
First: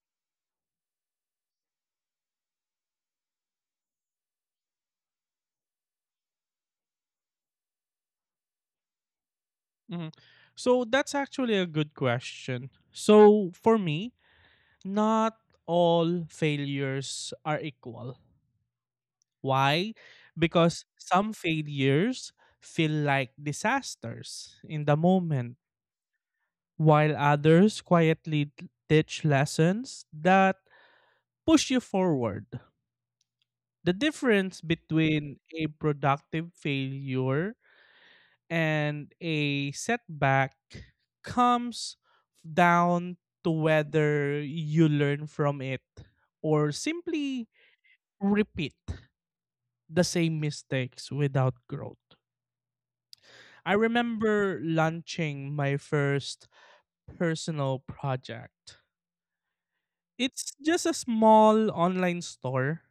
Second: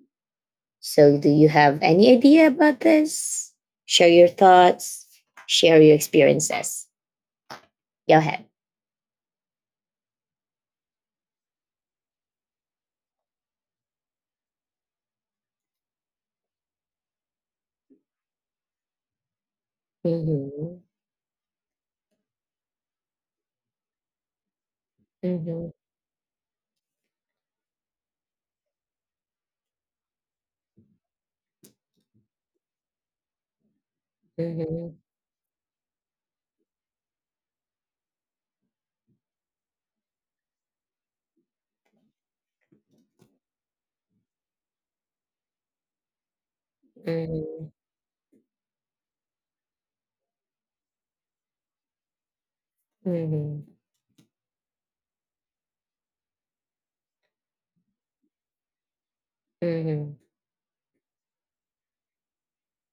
A: So, do you have any idea about this? Share your thoughts, share your experiences. Go ahead.
B: Mm-hmm. So that's actually a good question. So for me, not all failures are equal. Why?
A: Mhm,
B: Because some failures feel like disasters in the moment,
A: mhm,
B: while others quietly teach lessons that push you forward. The difference
A: mhm,
B: between a productive failure and a setback comes down to whether you learn from it or simply
A: mhm,
B: repeat the same mistakes without growth.
A: mhm,
B: I remember launching my first personal project.
A: mhm, mhm,
B: It's just a small online store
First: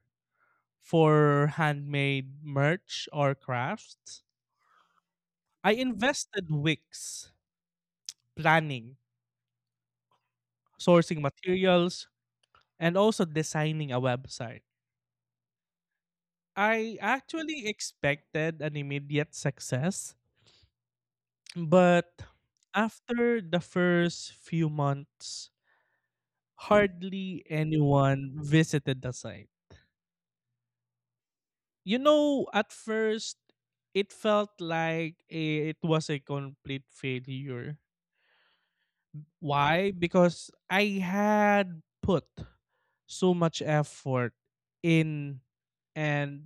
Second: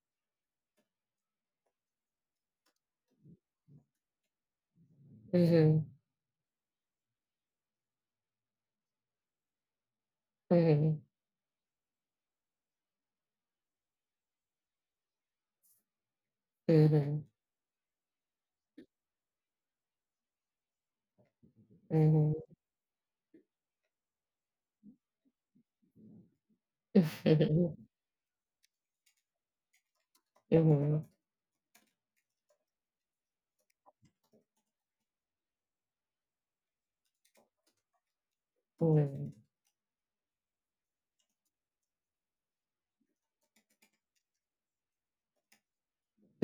B: for handmade merch or crafts. I
A: mhm,
B: invested weeks planning,
A: mhm,
B: sourcing materials, and also designing a website. I
A: Mhm,
B: actually expected an immediate success, but
A: mhm.
B: after the first few months, hardly anyone visited the site.
A: Mhm,
B: You know, at first, it felt like it was a complete failure.
A: mhm, mhm,
B: Why? Because I had put so much effort in and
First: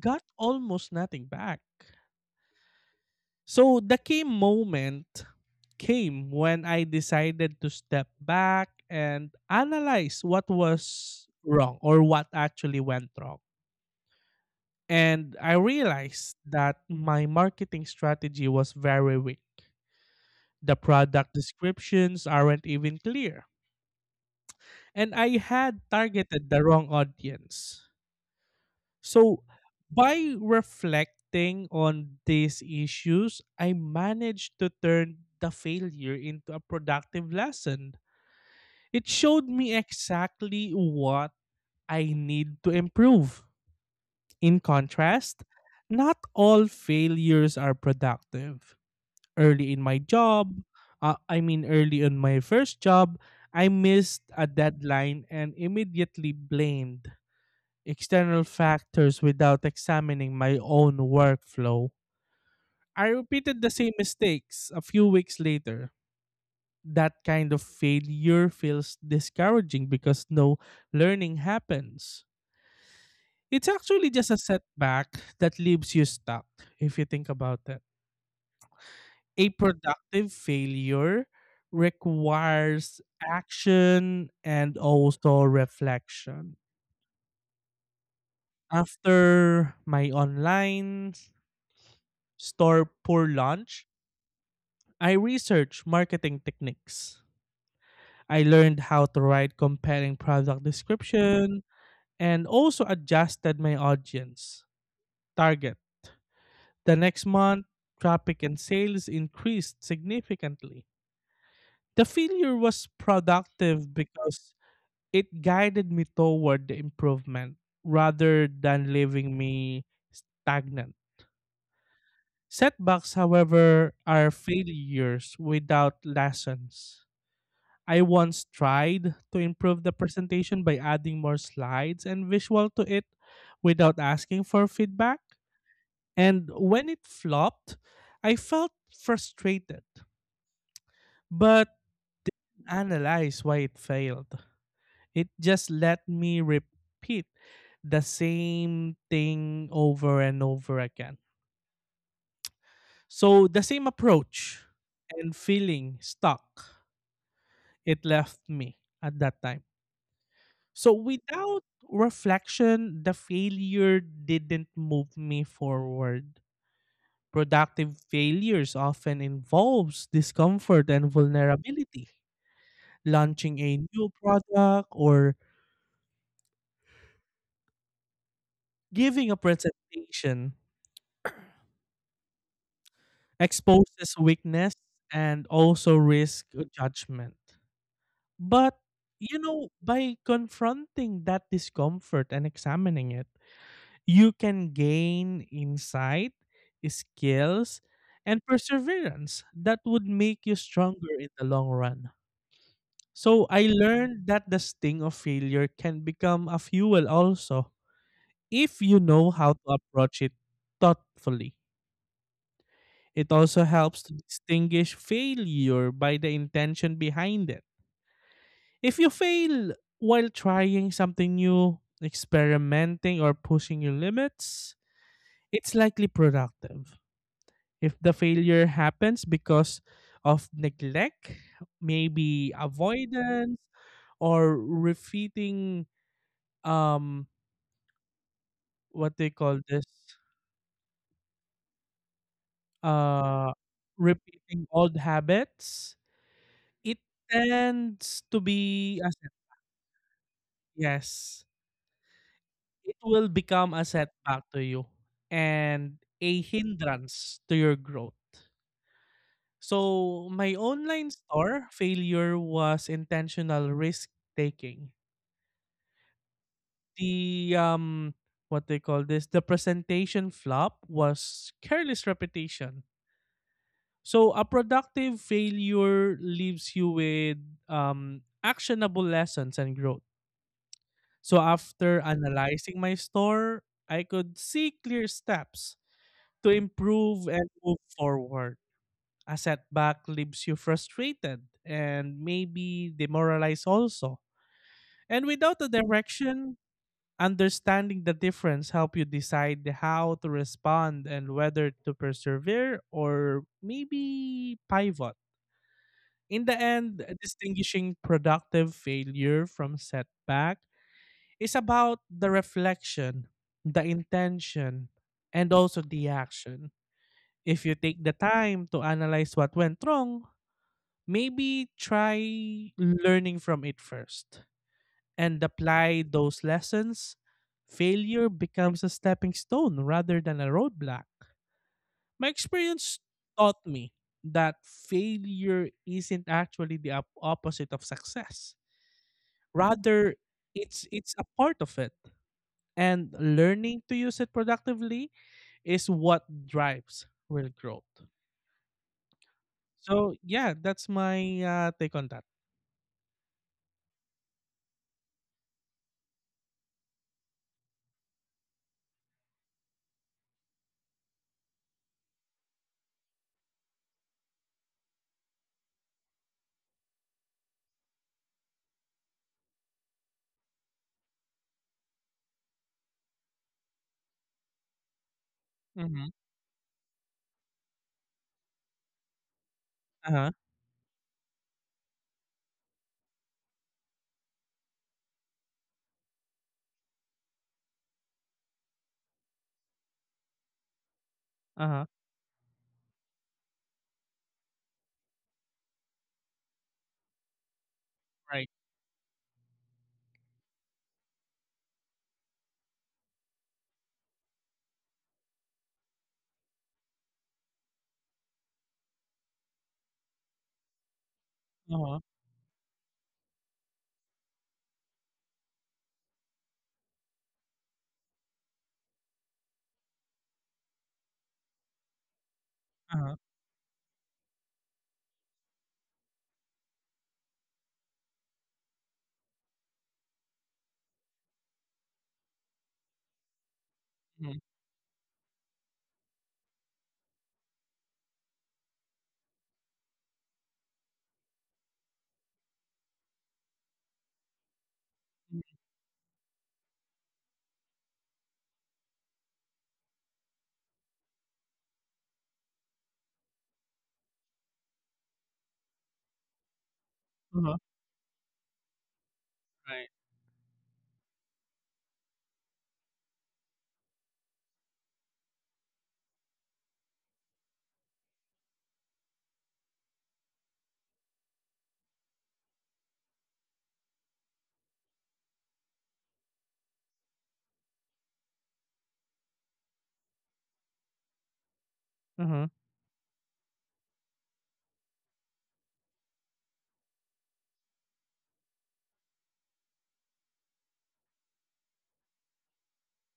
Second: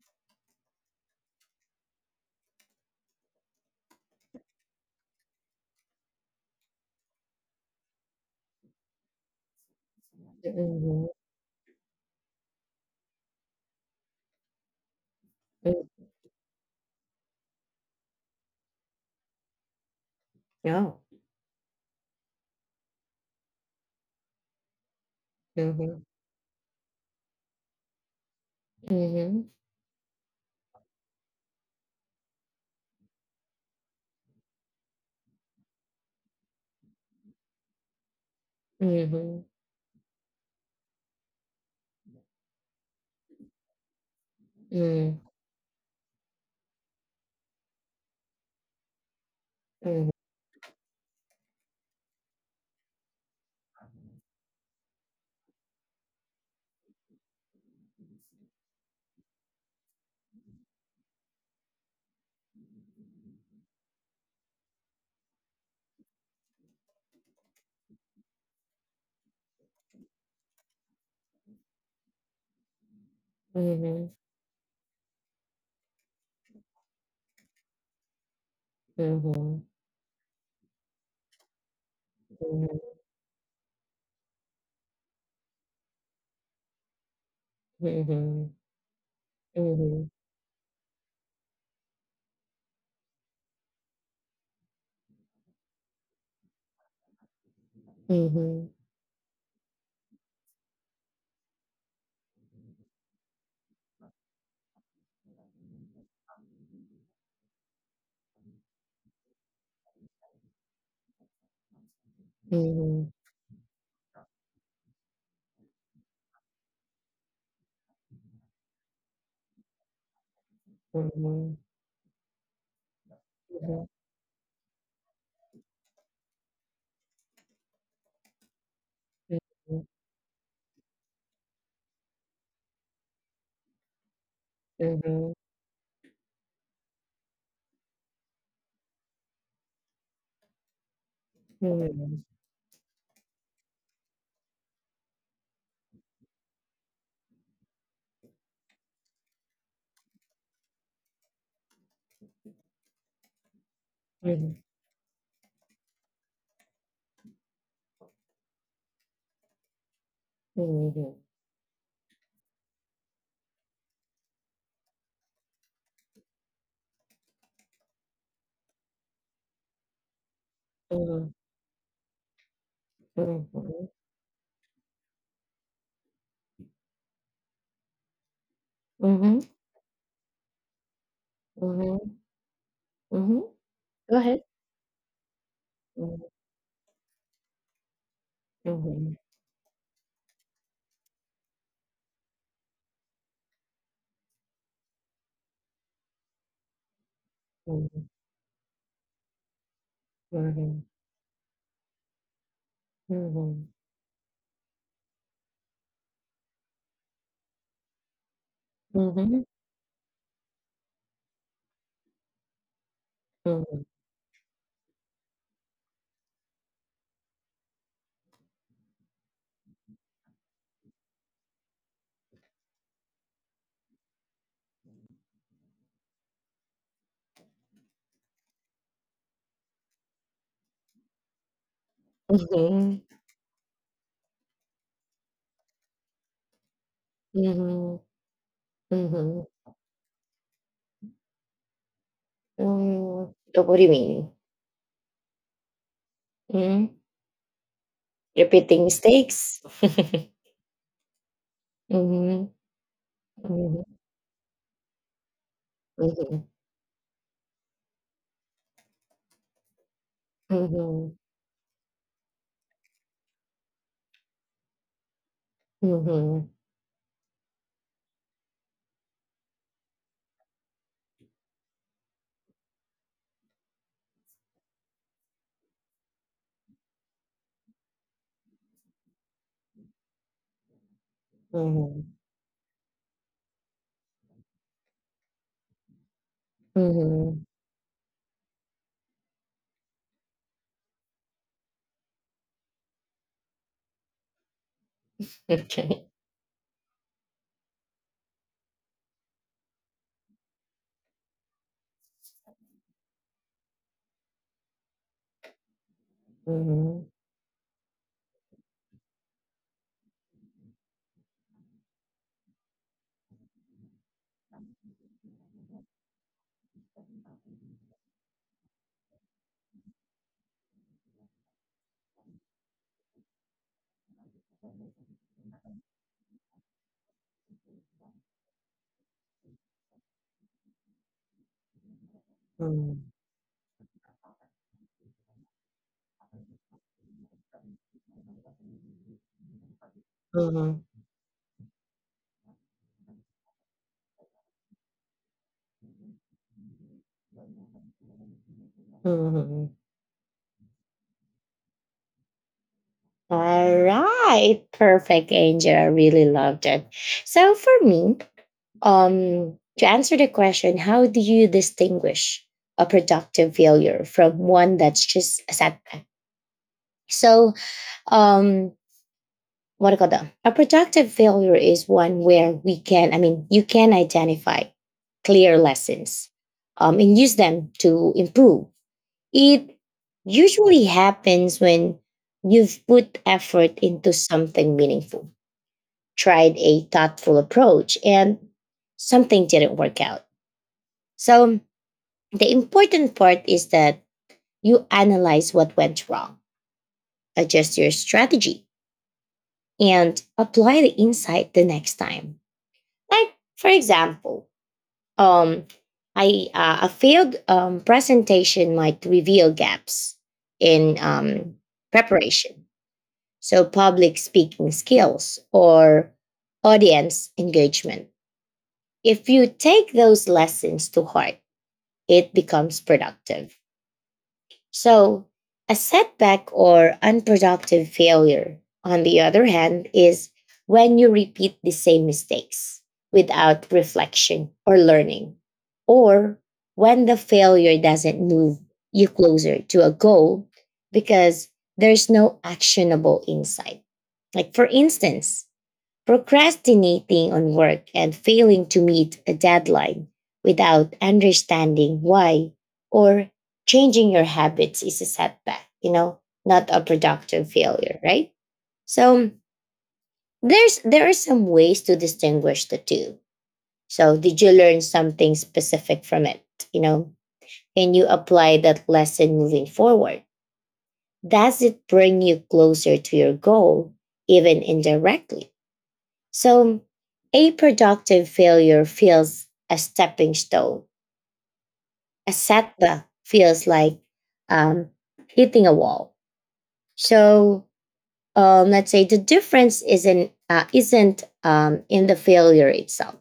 B: got almost nothing back. So the key moment came when I decided to step back and analyze what
A: mhm, mm,
B: was wrong or what actually went wrong. And I realized that my marketing strategy was very weak. The
A: yeah.
B: product descriptions aren't even clear. And I had
A: Mhm,
B: targeted the wrong audience. So,
A: mhm,
B: by reflecting on these issues, I managed to turn the failure into a productive lesson. It
A: mhm,
B: showed
A: mm,
B: me exactly what I need to improve. In contrast, not all failures are productive early in my
A: mhm,
B: job, early on my first job, I missed a deadline and immediately blamed external factors without examining my own workflow. I repeated the same mistakes a few weeks later. That kind of failure feels discouraging because no learning happens. It's actually
A: mhm,
B: just a setback that leaves you stuck if you think about it.
A: mhm,
B: A
A: mhm,
B: productive failure requires action and also reflection.
A: mhm, mhm, mhm, mhm, mhm, mhm, mhm, mhm, mhm, mhm,
B: After
A: mhm,
B: my online store pour launch, I researched marketing techniques. I
A: mhm,
B: learned how to write compelling product description and also adjusted my audience target. The next month, traffic and sales increased significantly. The failure was
A: mhm,
B: productive because it guided me toward the improvement rather than leaving me stagnant. Setbacks, however, are failures without lessons. I once tried to improve the presentation by adding more slides and visual to it without asking for feedback. And when it flopped, I felt frustrated, but analyzed why it failed. It just let me repeat the same thing over and over again. So the same approach and feeling stuck, it left me at that time. So without reflection, the failure didn't move me forward. Productive failures often involves discomfort and
A: mhm,
B: vulnerability. Launching a
A: mhm,
B: new product or giving a presentation
A: mhm.
B: exposes
A: Go ahead.
B: weakness and also
A: Mhm,
B: risk judgment. But
A: mhm,
B: by confronting that discomfort and examining it, you can gain insight, skills,
A: mhm,
B: and perseverance that would make you
A: mhm,
B: stronger in the long run. So I learned that the sting of failure can become a fuel also if you
A: mhm,
B: know
A: mhm.
B: how to approach it thoughtfully. It also
A: Mm.
B: helps to distinguish failure by the intention behind it. If you fail while trying something new, experimenting, or pushing your limits, it's likely productive. If the failure happens because of neglect, maybe
A: Mhm.
B: avoidance, or repeating, um,
A: Mhm.
B: what they
A: Mhm.
B: call this,
A: Mm.
B: uh,
A: So what do you mean?
B: repeating old habits,
A: Mhm.
B: it tends to
A: Repeating
B: be a
A: mistakes?
B: yes,
A: Mhm.
B: it will become
A: Mhm.
B: a setback to you and a
A: Mhm.
B: hindrance to your growth. So, my online
A: Mhm.
B: store failure was intentional risk taking.
A: Mhm.
B: The what they call this, the presentation flop was careless repetition. So, a productive failure leaves you with actionable lessons and growth. So, after
A: Mhm.
B: analyzing my store, I could see clear steps to improve
A: Mhm.
B: and move forward. A setback leaves you frustrated and maybe demoralized also. And without a
A: Okay.
B: direction, understanding the difference help you decide how to respond and whether to persevere or maybe pivot. In the
A: Mhm.
B: end, distinguishing productive failure from setback is about the reflection, the intention, and also the action. If you take the time to analyze what went wrong, maybe try learning from it first and apply those lessons. Failure becomes a stepping stone rather than a roadblock. My experience
A: Mhm.
B: taught me that failure isn't actually the opposite of success. Rather,
A: Mhm.
B: it's a part of it and learning to use it productively is what drives real growth.
A: Mhm.
B: So, yeah, that's my, take on that.
A: All right. Perfect, Angel. I really loved it. So for me, to answer the question, how do you distinguish a productive failure from one that's just a setback? So, um, what do you call that? A productive failure is one where we can, I mean, you can identify clear
B: Mhm.
A: lessons, and use them to improve. It
B: Uh-huh,
A: usually happens when you've put effort into something meaningful, tried a thoughtful approach, and something didn't work out. So
B: uh-huh,
A: the important part is that you analyze what went wrong, adjust your
B: right.
A: strategy, and apply the insight the next time. Like, for example, um, a failed, presentation might reveal gaps in,
B: Uh-huh,
A: preparation. So, public speaking skills or audience engagement. If you take those lessons to heart, it becomes
B: uh-huh,
A: productive. So, a setback or unproductive failure, on the other hand, is when you repeat the same mistakes without
B: mhm,
A: reflection or learning, or when the failure doesn't move you closer to a goal because there's no actionable insight. Like, for
B: mhm,
A: instance, procrastinating on work and failing to meet a deadline without understanding why or changing your habits is a setback, you know, not a productive
B: uh-huh,
A: failure, right? So
B: right.
A: there are some ways to distinguish the two. So did you learn something specific from it? You know, can you apply that lesson moving forward? Does it bring you closer to your goal, even indirectly? So, a productive failure feels a stepping stone. A
B: Uh-huh,
A: setback feels like um, hitting a wall. So, let's say the difference isn't in the failure itself.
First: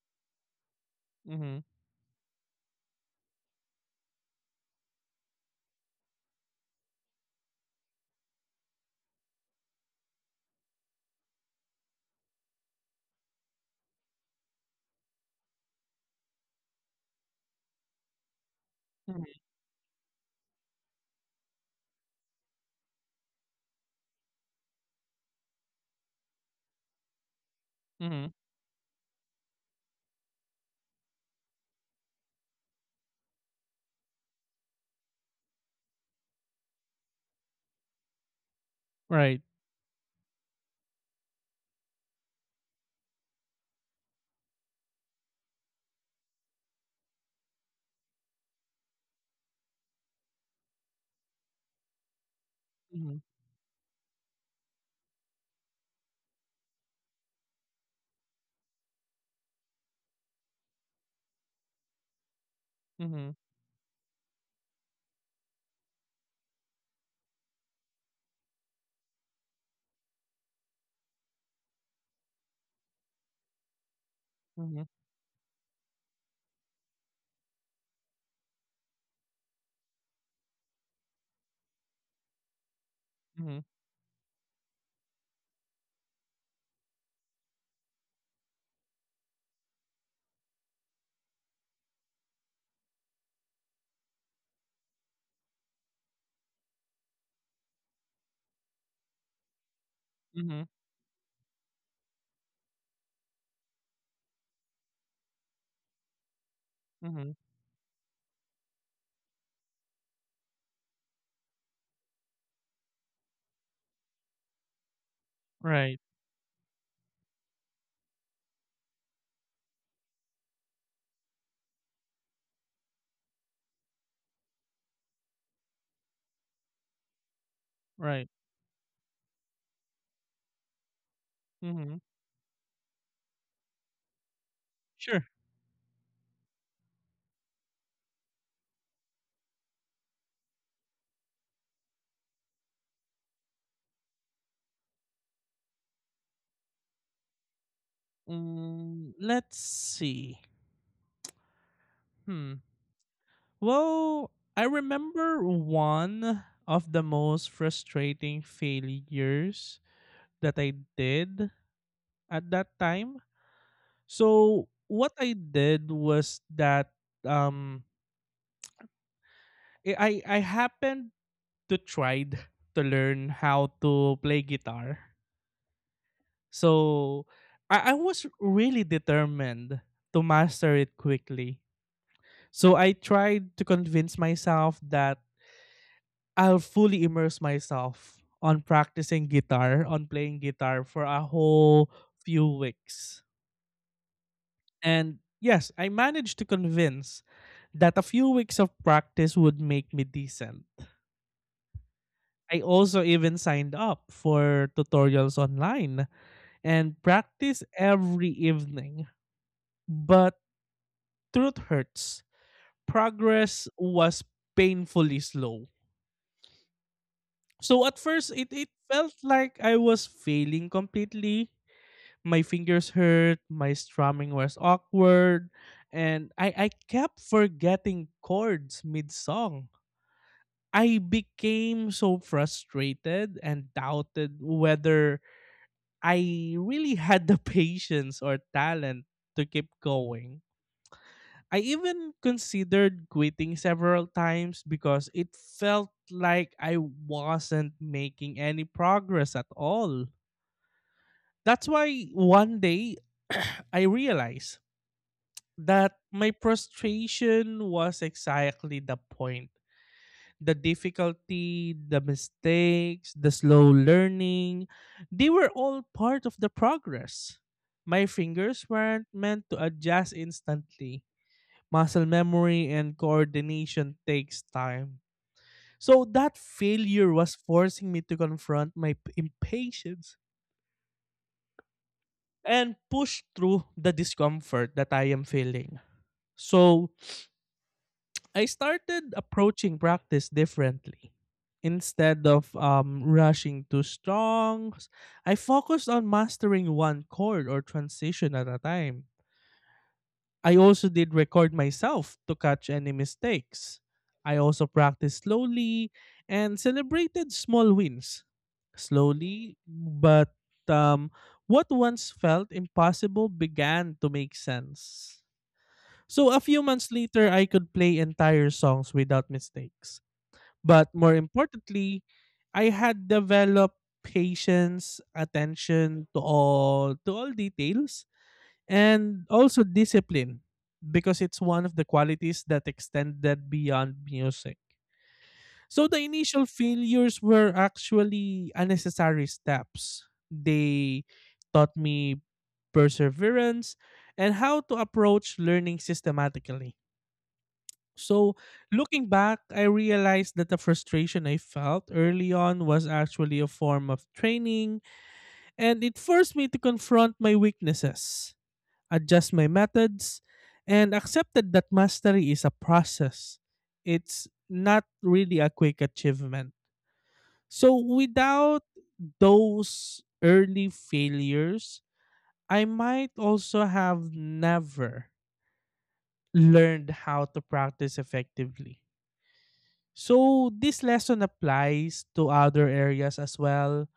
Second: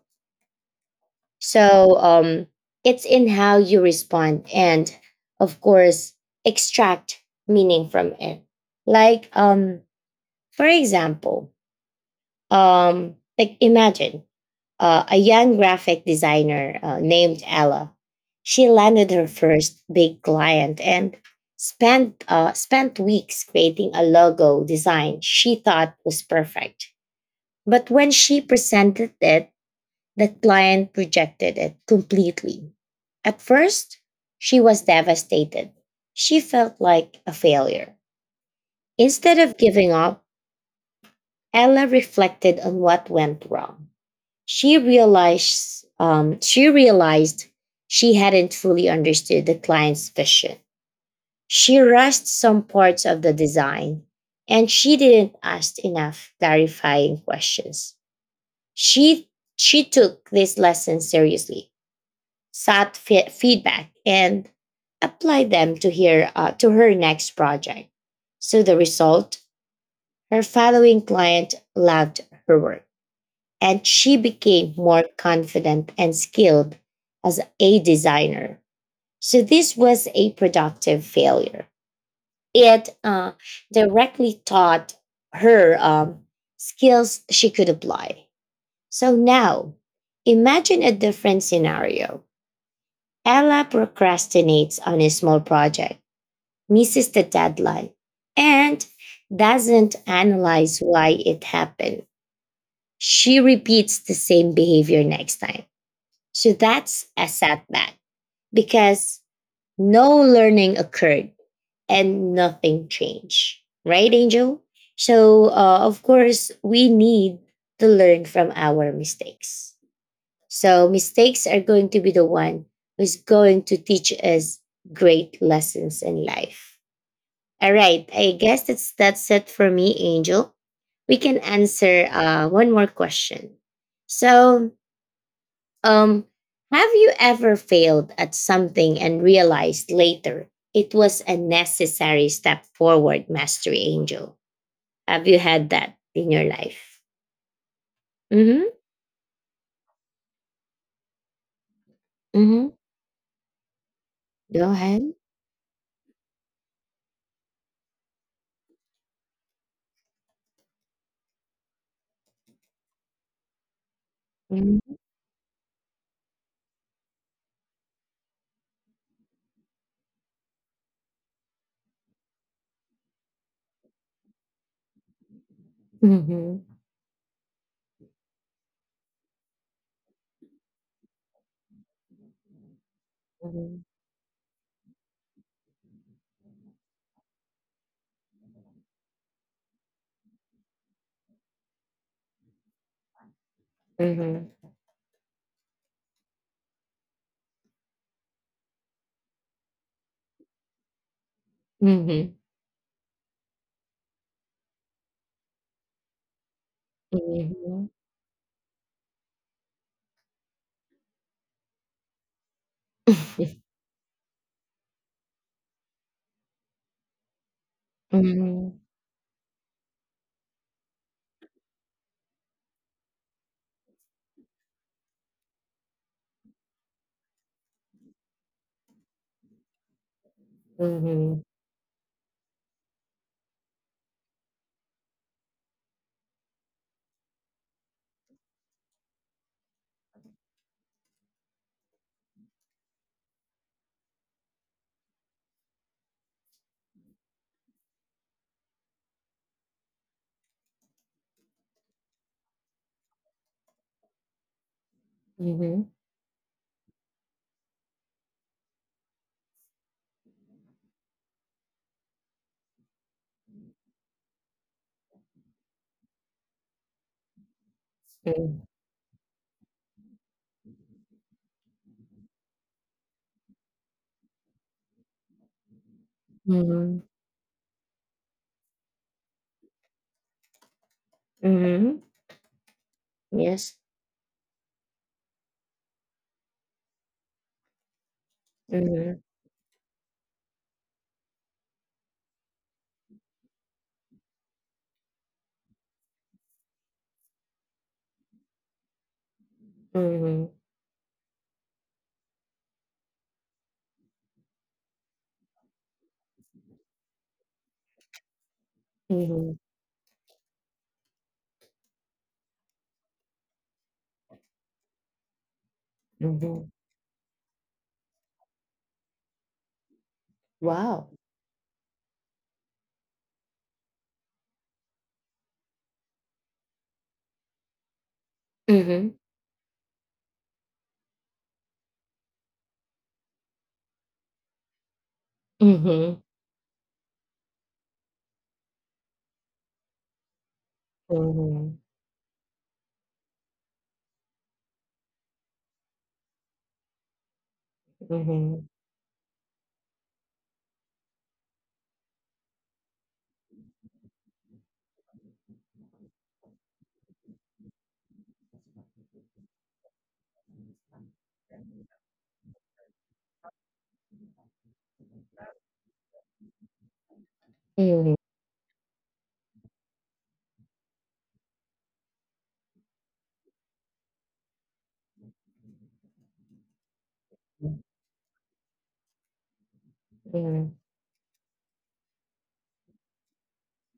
B: mhm,
A: So, it's in how you respond and, of course, extract meaning from it. Like, for example, like imagine a young graphic designer named Ella. She landed
B: mhm,
A: her first big client and spent weeks creating a logo design she thought was perfect. But when
B: mhm,
A: she presented it, the client rejected it completely. At first, she was devastated. She felt like a failure. Instead
B: right.
A: of giving up, Ella reflected on what went wrong. She realized she hadn't fully understood the client's vision. She rushed some parts
B: Mhm,
A: of the design and she didn't ask enough clarifying questions. She she took this lesson seriously, sought
B: mhm,
A: feedback, and applied them to her next project. So the result, her following client loved her work and she became
B: mhm,
A: more confident and skilled as a designer. So this was a productive failure. It
B: mhm,
A: directly taught her skills she could apply. So now, imagine a different scenario. Ella procrastinates on a small project, misses the deadline, and doesn't
B: mhm,
A: analyze why it happened. She repeats the same behavior next time. So that's a
B: mhm,
A: setback because no learning occurred and nothing changed, right, Angel? So, of
B: right,
A: course, we need to learn from our mistakes. So, mistakes are going to be the one who's going to teach us great lessons in life. All right,
B: right.
A: I guess that's it for me, Angel. We can
B: Mhm,
A: answer one more question. So,
B: sure.
A: um, have you ever failed at something and realized later it was a necessary step forward, Mastery Angel? Have you had that in your life? Mm-hmm.
B: Mm, let's see. Hmm.
A: Mm-hmm.
B: Well, I
A: Go ahead.
B: remember one of the most frustrating failures that I did at that time. So
A: Mm-hmm.
B: what I did was that um I happened to tried to learn how to play guitar.
A: Mm-hmm.
B: So I was really determined to master it quickly. So I tried to convince myself that I'll fully immerse myself on practicing guitar, on playing guitar for a whole few weeks.
A: Mm-hmm.
B: And yes, I managed to convince that a few weeks of practice would make me decent.
A: Mm-hmm.
B: I also even signed up for tutorials online and practice
A: Mm-hmm.
B: every evening. But truth hurts. Progress was painfully slow. So at first it felt like I was failing completely. My fingers hurt, my strumming was awkward, and I kept forgetting chords mid song. I
A: Mm-hmm.
B: became so frustrated and doubted whether I really had the patience or talent to keep going. I even considered quitting several times because it felt like I wasn't making any progress at all. That's why one day I realized
A: Mm-hmm.
B: that my frustration was exactly the point. The difficulty, the mistakes, the slow learning, they were all part of the progress. My fingers weren't meant to adjust instantly. Muscle memory and coordination takes time. So that
A: Mm-hmm.
B: failure was forcing me to confront my impatience
A: Mm-hmm.
B: and push through
A: Yes.
B: the discomfort that I am feeling. So I started
A: Mm-hmm.
B: approaching practice differently. Instead of rushing to strong, I focused on mastering one chord or transition at a time.
A: Mm-hmm.
B: I also did record myself to catch any mistakes. I also practiced slowly and celebrated small wins. Slowly,
A: Mm-hmm.
B: but um, what once felt impossible began to make sense. So a few
A: Mm-hmm.
B: months later, I could play entire songs without mistakes. But
A: Wow.
B: more importantly, I had developed patience, attention to all details,
A: Mm-hmm.
B: and also discipline because it's one of the qualities that extended beyond music. So the
A: Mm-hmm.
B: initial failures were actually unnecessary steps. They
A: Mm-hmm.
B: taught me perseverance and how to approach learning systematically. So,
A: Mhm.
B: looking back, I realized that the frustration I felt early on was actually a form of training, and it forced me to confront my weaknesses, adjust my methods, and accepted that mastery is a process. It's not really a quick achievement. So,
A: Mhm.
B: without those early failures, I might also have never learned how to practice effectively. So
A: Mhm.
B: this lesson applies to other areas as well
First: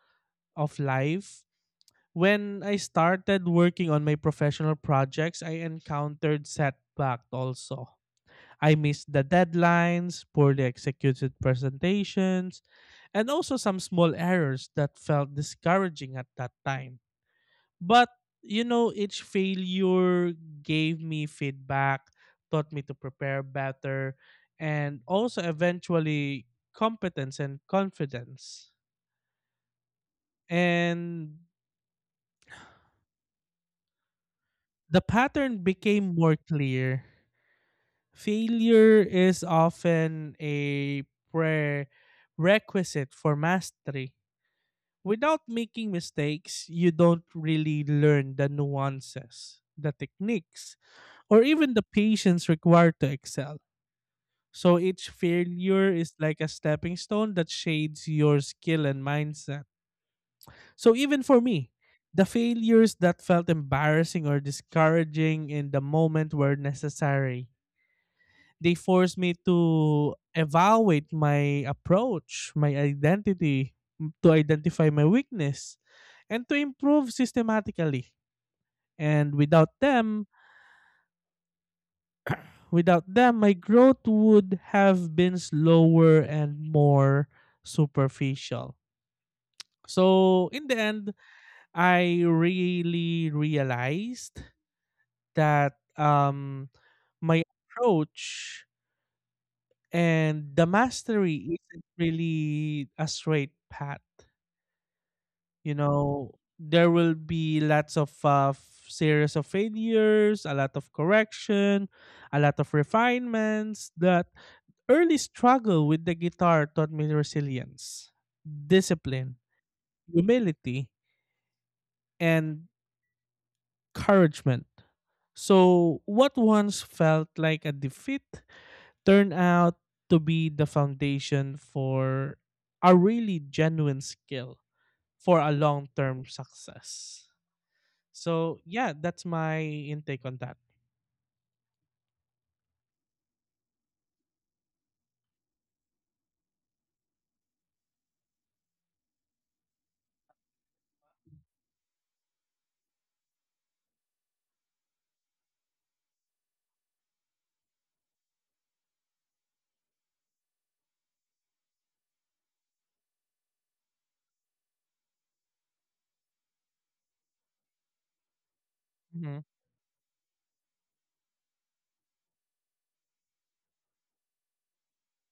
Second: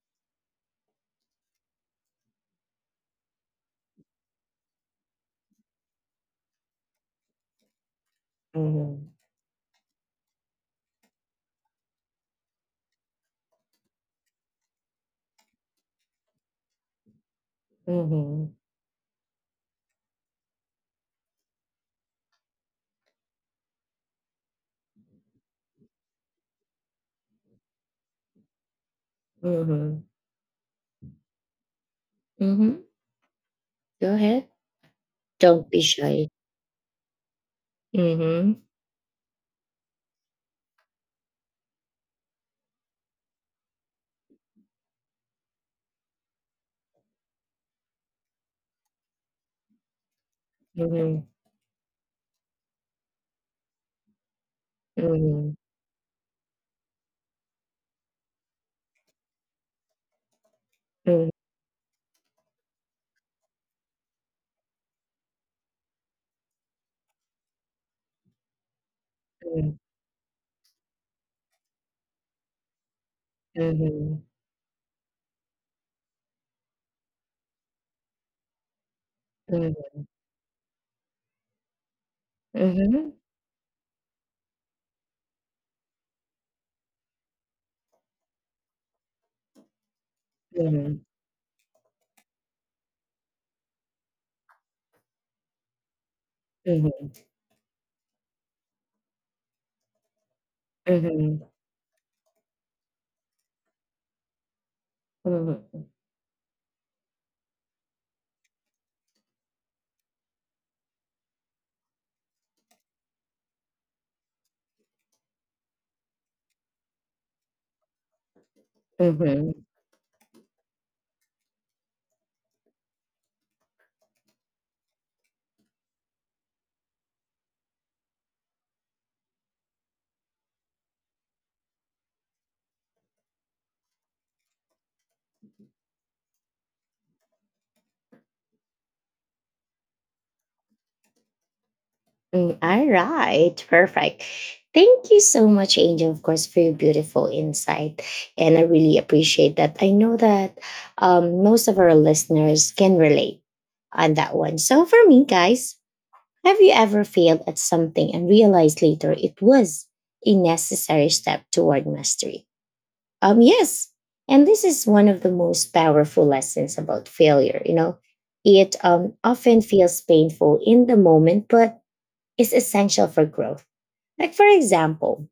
B: of life. When I started working on my professional projects, I encountered setbacks also. I
A: Mhm.
B: missed the deadlines, poorly executed presentations, and also some small errors that felt discouraging at that time. But
A: Mhm.
B: you know, each failure gave me feedback, taught me to prepare better, and also eventually competence and confidence.
A: Mhm.
B: And
A: Mhm. Go ahead.
B: the pattern
A: Don't be
B: became
A: shy.
B: more clear.
A: Mhm.
B: Failure is often a prerequisite for mastery. Without making mistakes, you don't really learn the nuances, the techniques,
A: Mhm.
B: or even the patience required to excel. So each
A: Mhm.
B: failure is like a stepping stone that shades your skill and mindset. So even for me, the failures that felt embarrassing or discouraging in the moment were necessary. They forced me
A: Mhm.
B: to evaluate my approach, my identity,
A: Mhm.
B: to identify my weakness, and to improve systematically. And
A: Mhm.
B: without
A: Mhm.
B: them, my growth would have been slower and more superficial. So in the
A: Mhm.
B: end, I really realized that
A: Mhm. Mhm.
B: my approach and the
A: Mhm.
B: mastery isn't really a straight path. You
A: Mhm.
B: know, there will be lots of series of failures, a lot of correction, a lot of refinements that early struggle with the guitar taught me resilience, discipline,
A: Mhm.
B: humility, and encouragement. So, what once felt like a defeat turned out to be the foundation for a really genuine skill for a long term success. So, yeah, that's my intake on that.
A: Mm, all right, perfect. Thank you so much, Angel, of course, for your beautiful insight. And I really appreciate that. I know that most of our listeners can relate on that one. So, for me, guys, have you ever failed at something and realized later it was a necessary step toward mastery? Yes. And this is one of the most powerful lessons about failure. You know, it
B: Mm-hmm.
A: often feels painful in the moment, but is essential for growth. Like, for example,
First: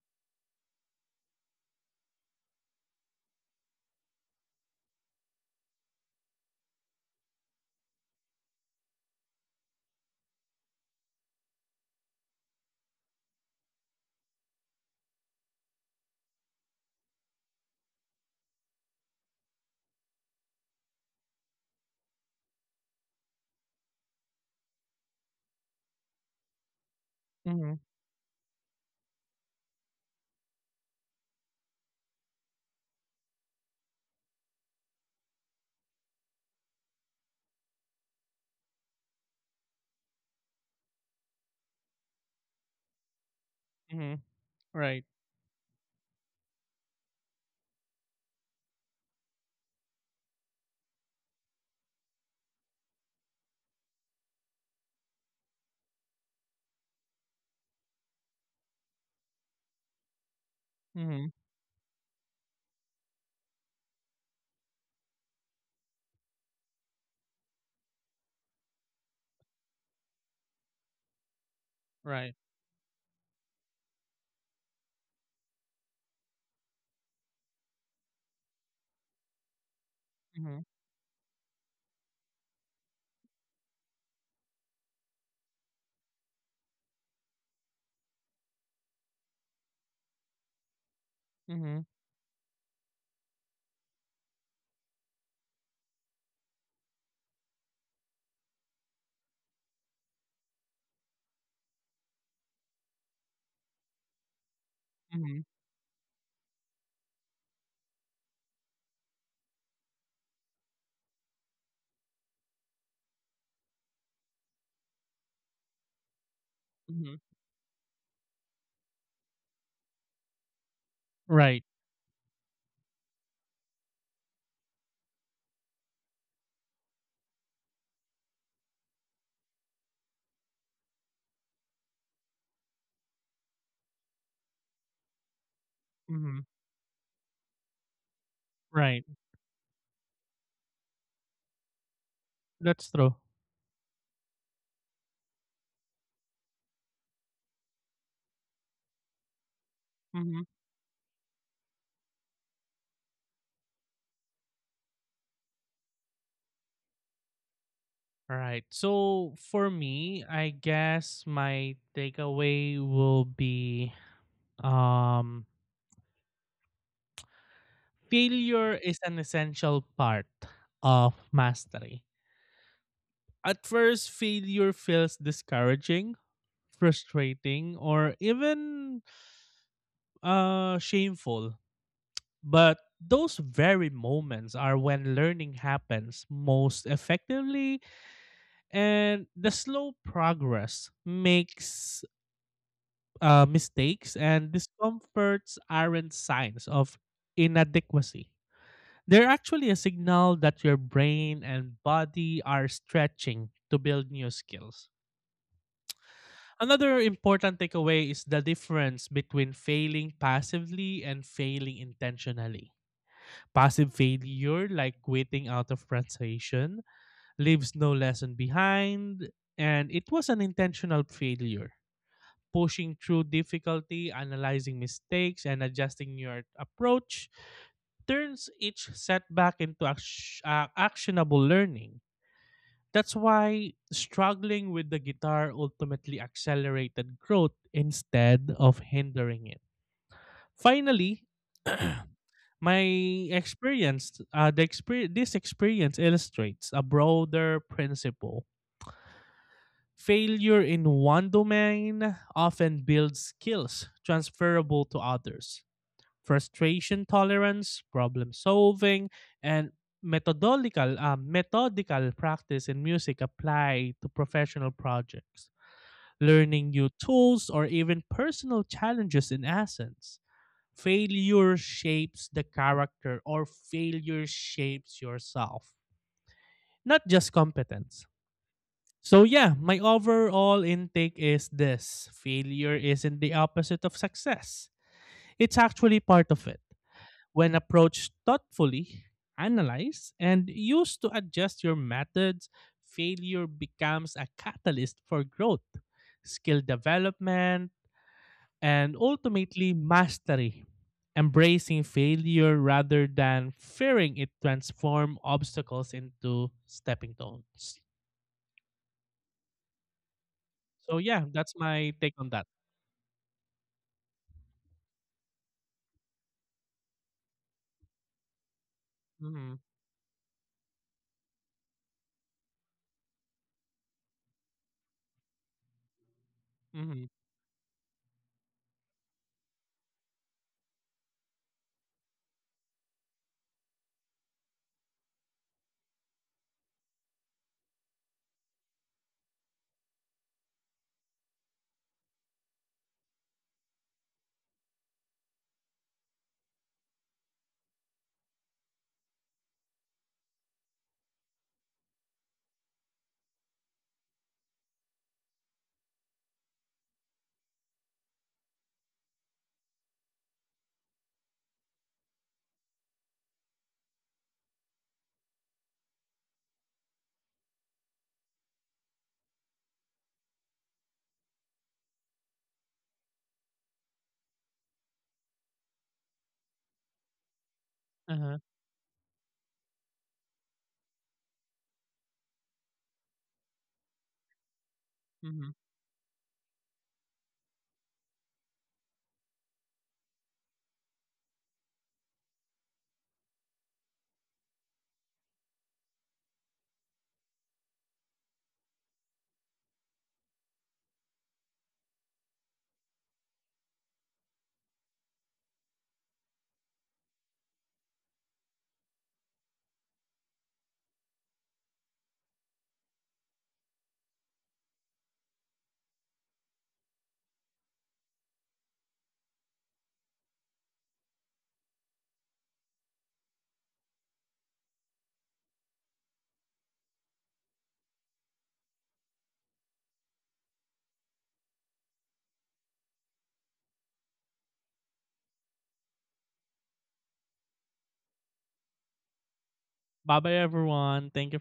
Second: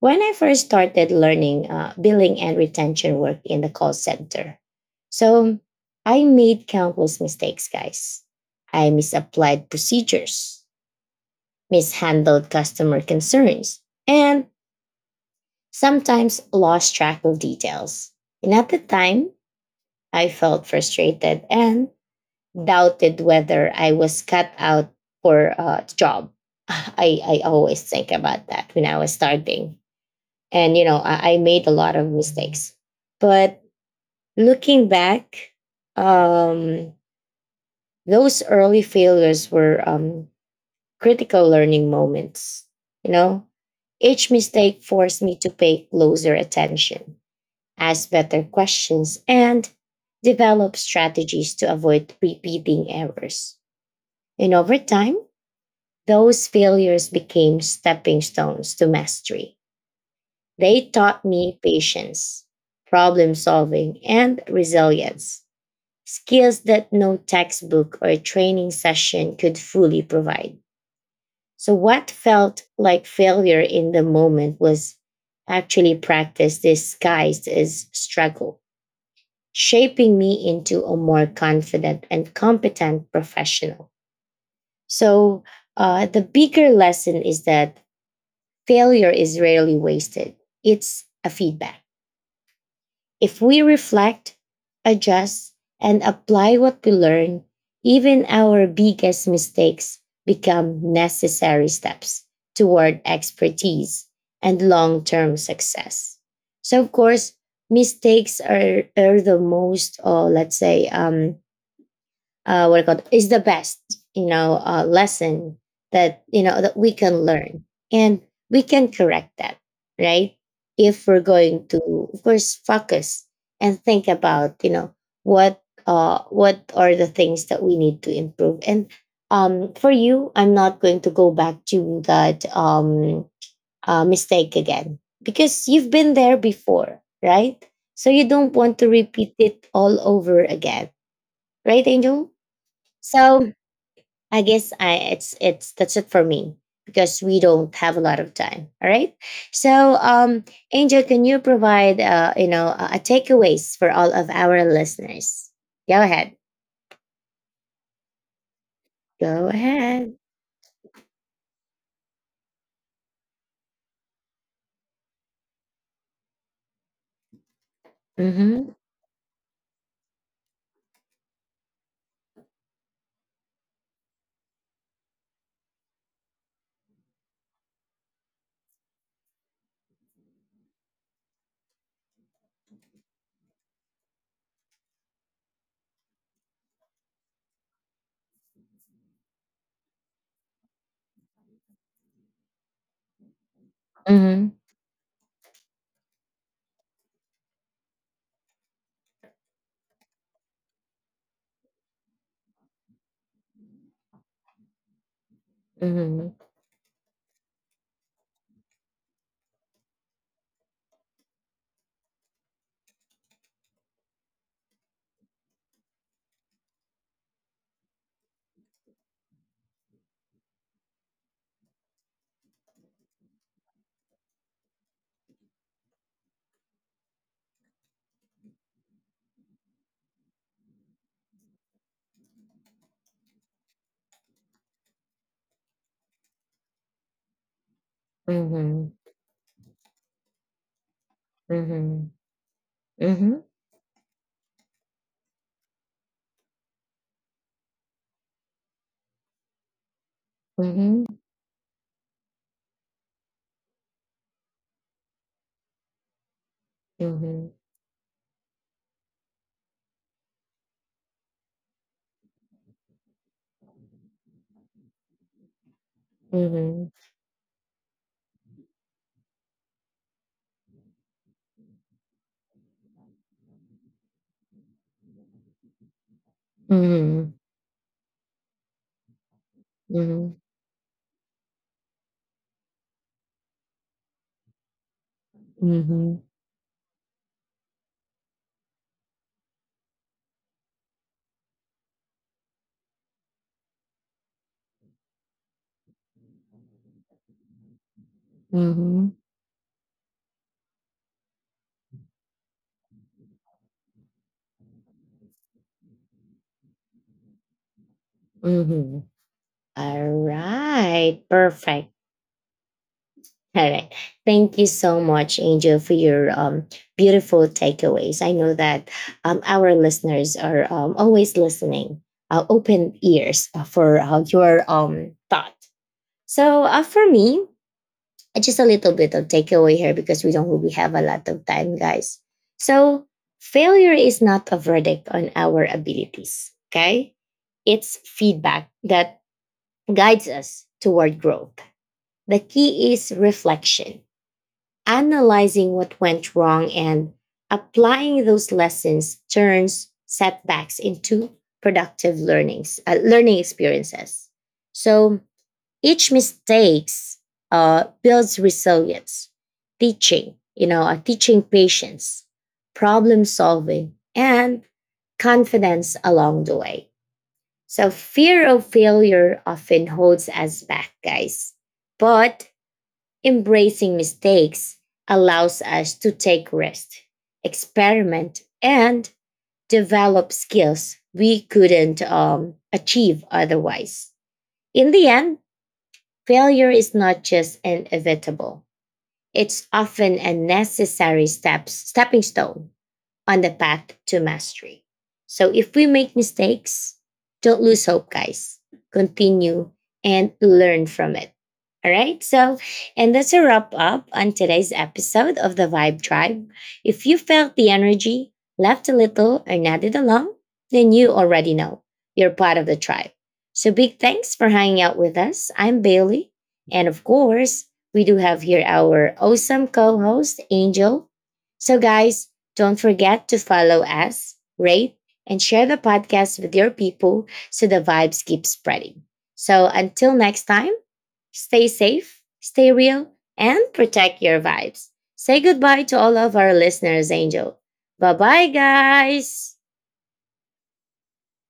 A: when I first started learning billing and retention work in the call center, so I made countless mistakes, guys. I misapplied procedures, mishandled customer concerns, and sometimes lost track of details. And at the time, I felt frustrated and doubted whether I was cut out for a job. I
B: Mm-hmm.
A: always think about that when I was starting. And, you know, I made a lot of mistakes. But looking back, um, those early failures were critical learning moments. You know,
B: Mm-hmm.
A: each mistake
B: Right.
A: forced me to pay closer attention, ask better questions, and develop strategies to avoid repeating errors. And over time, those failures became stepping stones to mastery. They taught
B: Mm-hmm.
A: me patience, problem solving, and resilience, skills that no textbook or training session could fully provide. So, what
B: Right.
A: felt like failure in the moment was actually practice disguised as struggle, shaping me
B: Mm-hmm.
A: into a more confident and competent professional. So, the bigger lesson is that failure is rarely wasted, it's a feedback.
B: Mm-hmm.
A: If we reflect, adjust, and apply what we learn, even our biggest mistakes become necessary steps toward expertise and long term
B: Mm-hmm.
A: success. So, of course, mistakes are the most, or let's say, what I call it, is the best, you know, lesson that you know that we
B: Mm-hmm.
A: can learn, and we can correct that, right? If we're going
B: Right.
A: to, of course, focus and think about, you know, what are the things that we need to improve. And for you, I'm not going to go back to that mistake again because you've been there
B: Mm-hmm.
A: before, right? So you don't want to
B: Right.
A: repeat it all over again, right, Angel?
B: That's true.
A: So I guess I it's that's it for me because we don't have a lot of time. All right. So, um,
B: Mm-hmm.
A: Angel, can you provide you know a takeaways for all of our listeners? Go ahead.
B: Right. So,
A: Go
B: for
A: ahead.
B: me, I guess my takeaway will be um,
A: Mm-hmm.
B: failure is an essential part of mastery. At first, failure feels discouraging, frustrating, or even shameful. But those very moments are when learning happens most effectively, and the slow progress makes mistakes
A: Mm-hmm.
B: and discomforts aren't signs of inadequacy. They're actually a signal that your brain and body are stretching to build new skills.
A: Mm-hmm.
B: Another important takeaway is the difference between failing passively and failing intentionally. Passive failure, like waiting out of frustration, leaves no lesson behind, and it was an intentional failure. Pushing through difficulty, analyzing mistakes, and adjusting your approach turns each setback into actionable learning. That's why struggling with the guitar ultimately accelerated growth instead of
A: Mm-hmm.
B: hindering it. Finally,
A: Mm-hmm.
B: my experience, this experience illustrates a broader principle. Failure in
A: Mm-hmm.
B: one domain often builds skills transferable to others frustration
A: Mm-hmm. Mm-hmm. Mm-hmm.
B: tolerance, problem solving, and methodical methodical practice in music apply to professional projects. Learning
A: Mm-hmm.
B: new tools or even personal challenges in essence. Failure shapes the character or failure shapes yourself, not just
A: Mm-hmm.
B: competence. So yeah, my overall intake is this. Failure isn't the opposite of success. It's actually
A: Mm-hmm.
B: part of it. When approached thoughtfully, analyze, and used to adjust your methods, failure becomes a catalyst for growth, skill development, and
A: Mm-hmm.
B: ultimately mastery. Embracing failure rather than fearing it transform obstacles into stepping stones.
A: Mm-hmm. All
B: So
A: right.
B: yeah, that's
A: Perfect.
B: my take on that.
A: All right. Thank you so much, Angel, for your beautiful takeaways. I know that
B: Hmm.
A: our listeners are always listening, open ears for your thought. So,
B: Hmm.
A: for me, just a little bit of takeaway here because we don't really have a lot of time, guys. So, failure is not a verdict on our abilities, okay? It's feedback that guides us toward growth. The key is reflection. Analyzing what went wrong and applying those lessons turns setbacks into productive learning experiences. So each mistakes builds resilience, teaching, you know, teaching patience, problem solving, and confidence along the way. So fear of failure often holds us back, guys. But embracing mistakes allows us to take risks,
B: Uh-huh.
A: experiment, and develop skills we couldn't achieve otherwise. In the end,
B: Hmm.
A: failure is not just inevitable; it's often a stepping stone on the path to mastery. So if we make mistakes, don't lose hope, guys. Continue and learn from it. All right. So, and that's a wrap up on today's episode of the Vibe Tribe. If you felt the energy, laughed a little, or nodded along, then you already know you're part of the tribe. So, big thanks for hanging out with us. I'm Bailey. And of course, we do have here our awesome co host, Angel. So, guys, don't forget to follow us, rate, and share the podcast with your people so the vibes keep spreading. So until next time, stay safe, stay real, and protect your vibes. Say goodbye to all of our listeners, Angel. Bye bye, guys.
B: Bye bye everyone. Thank you.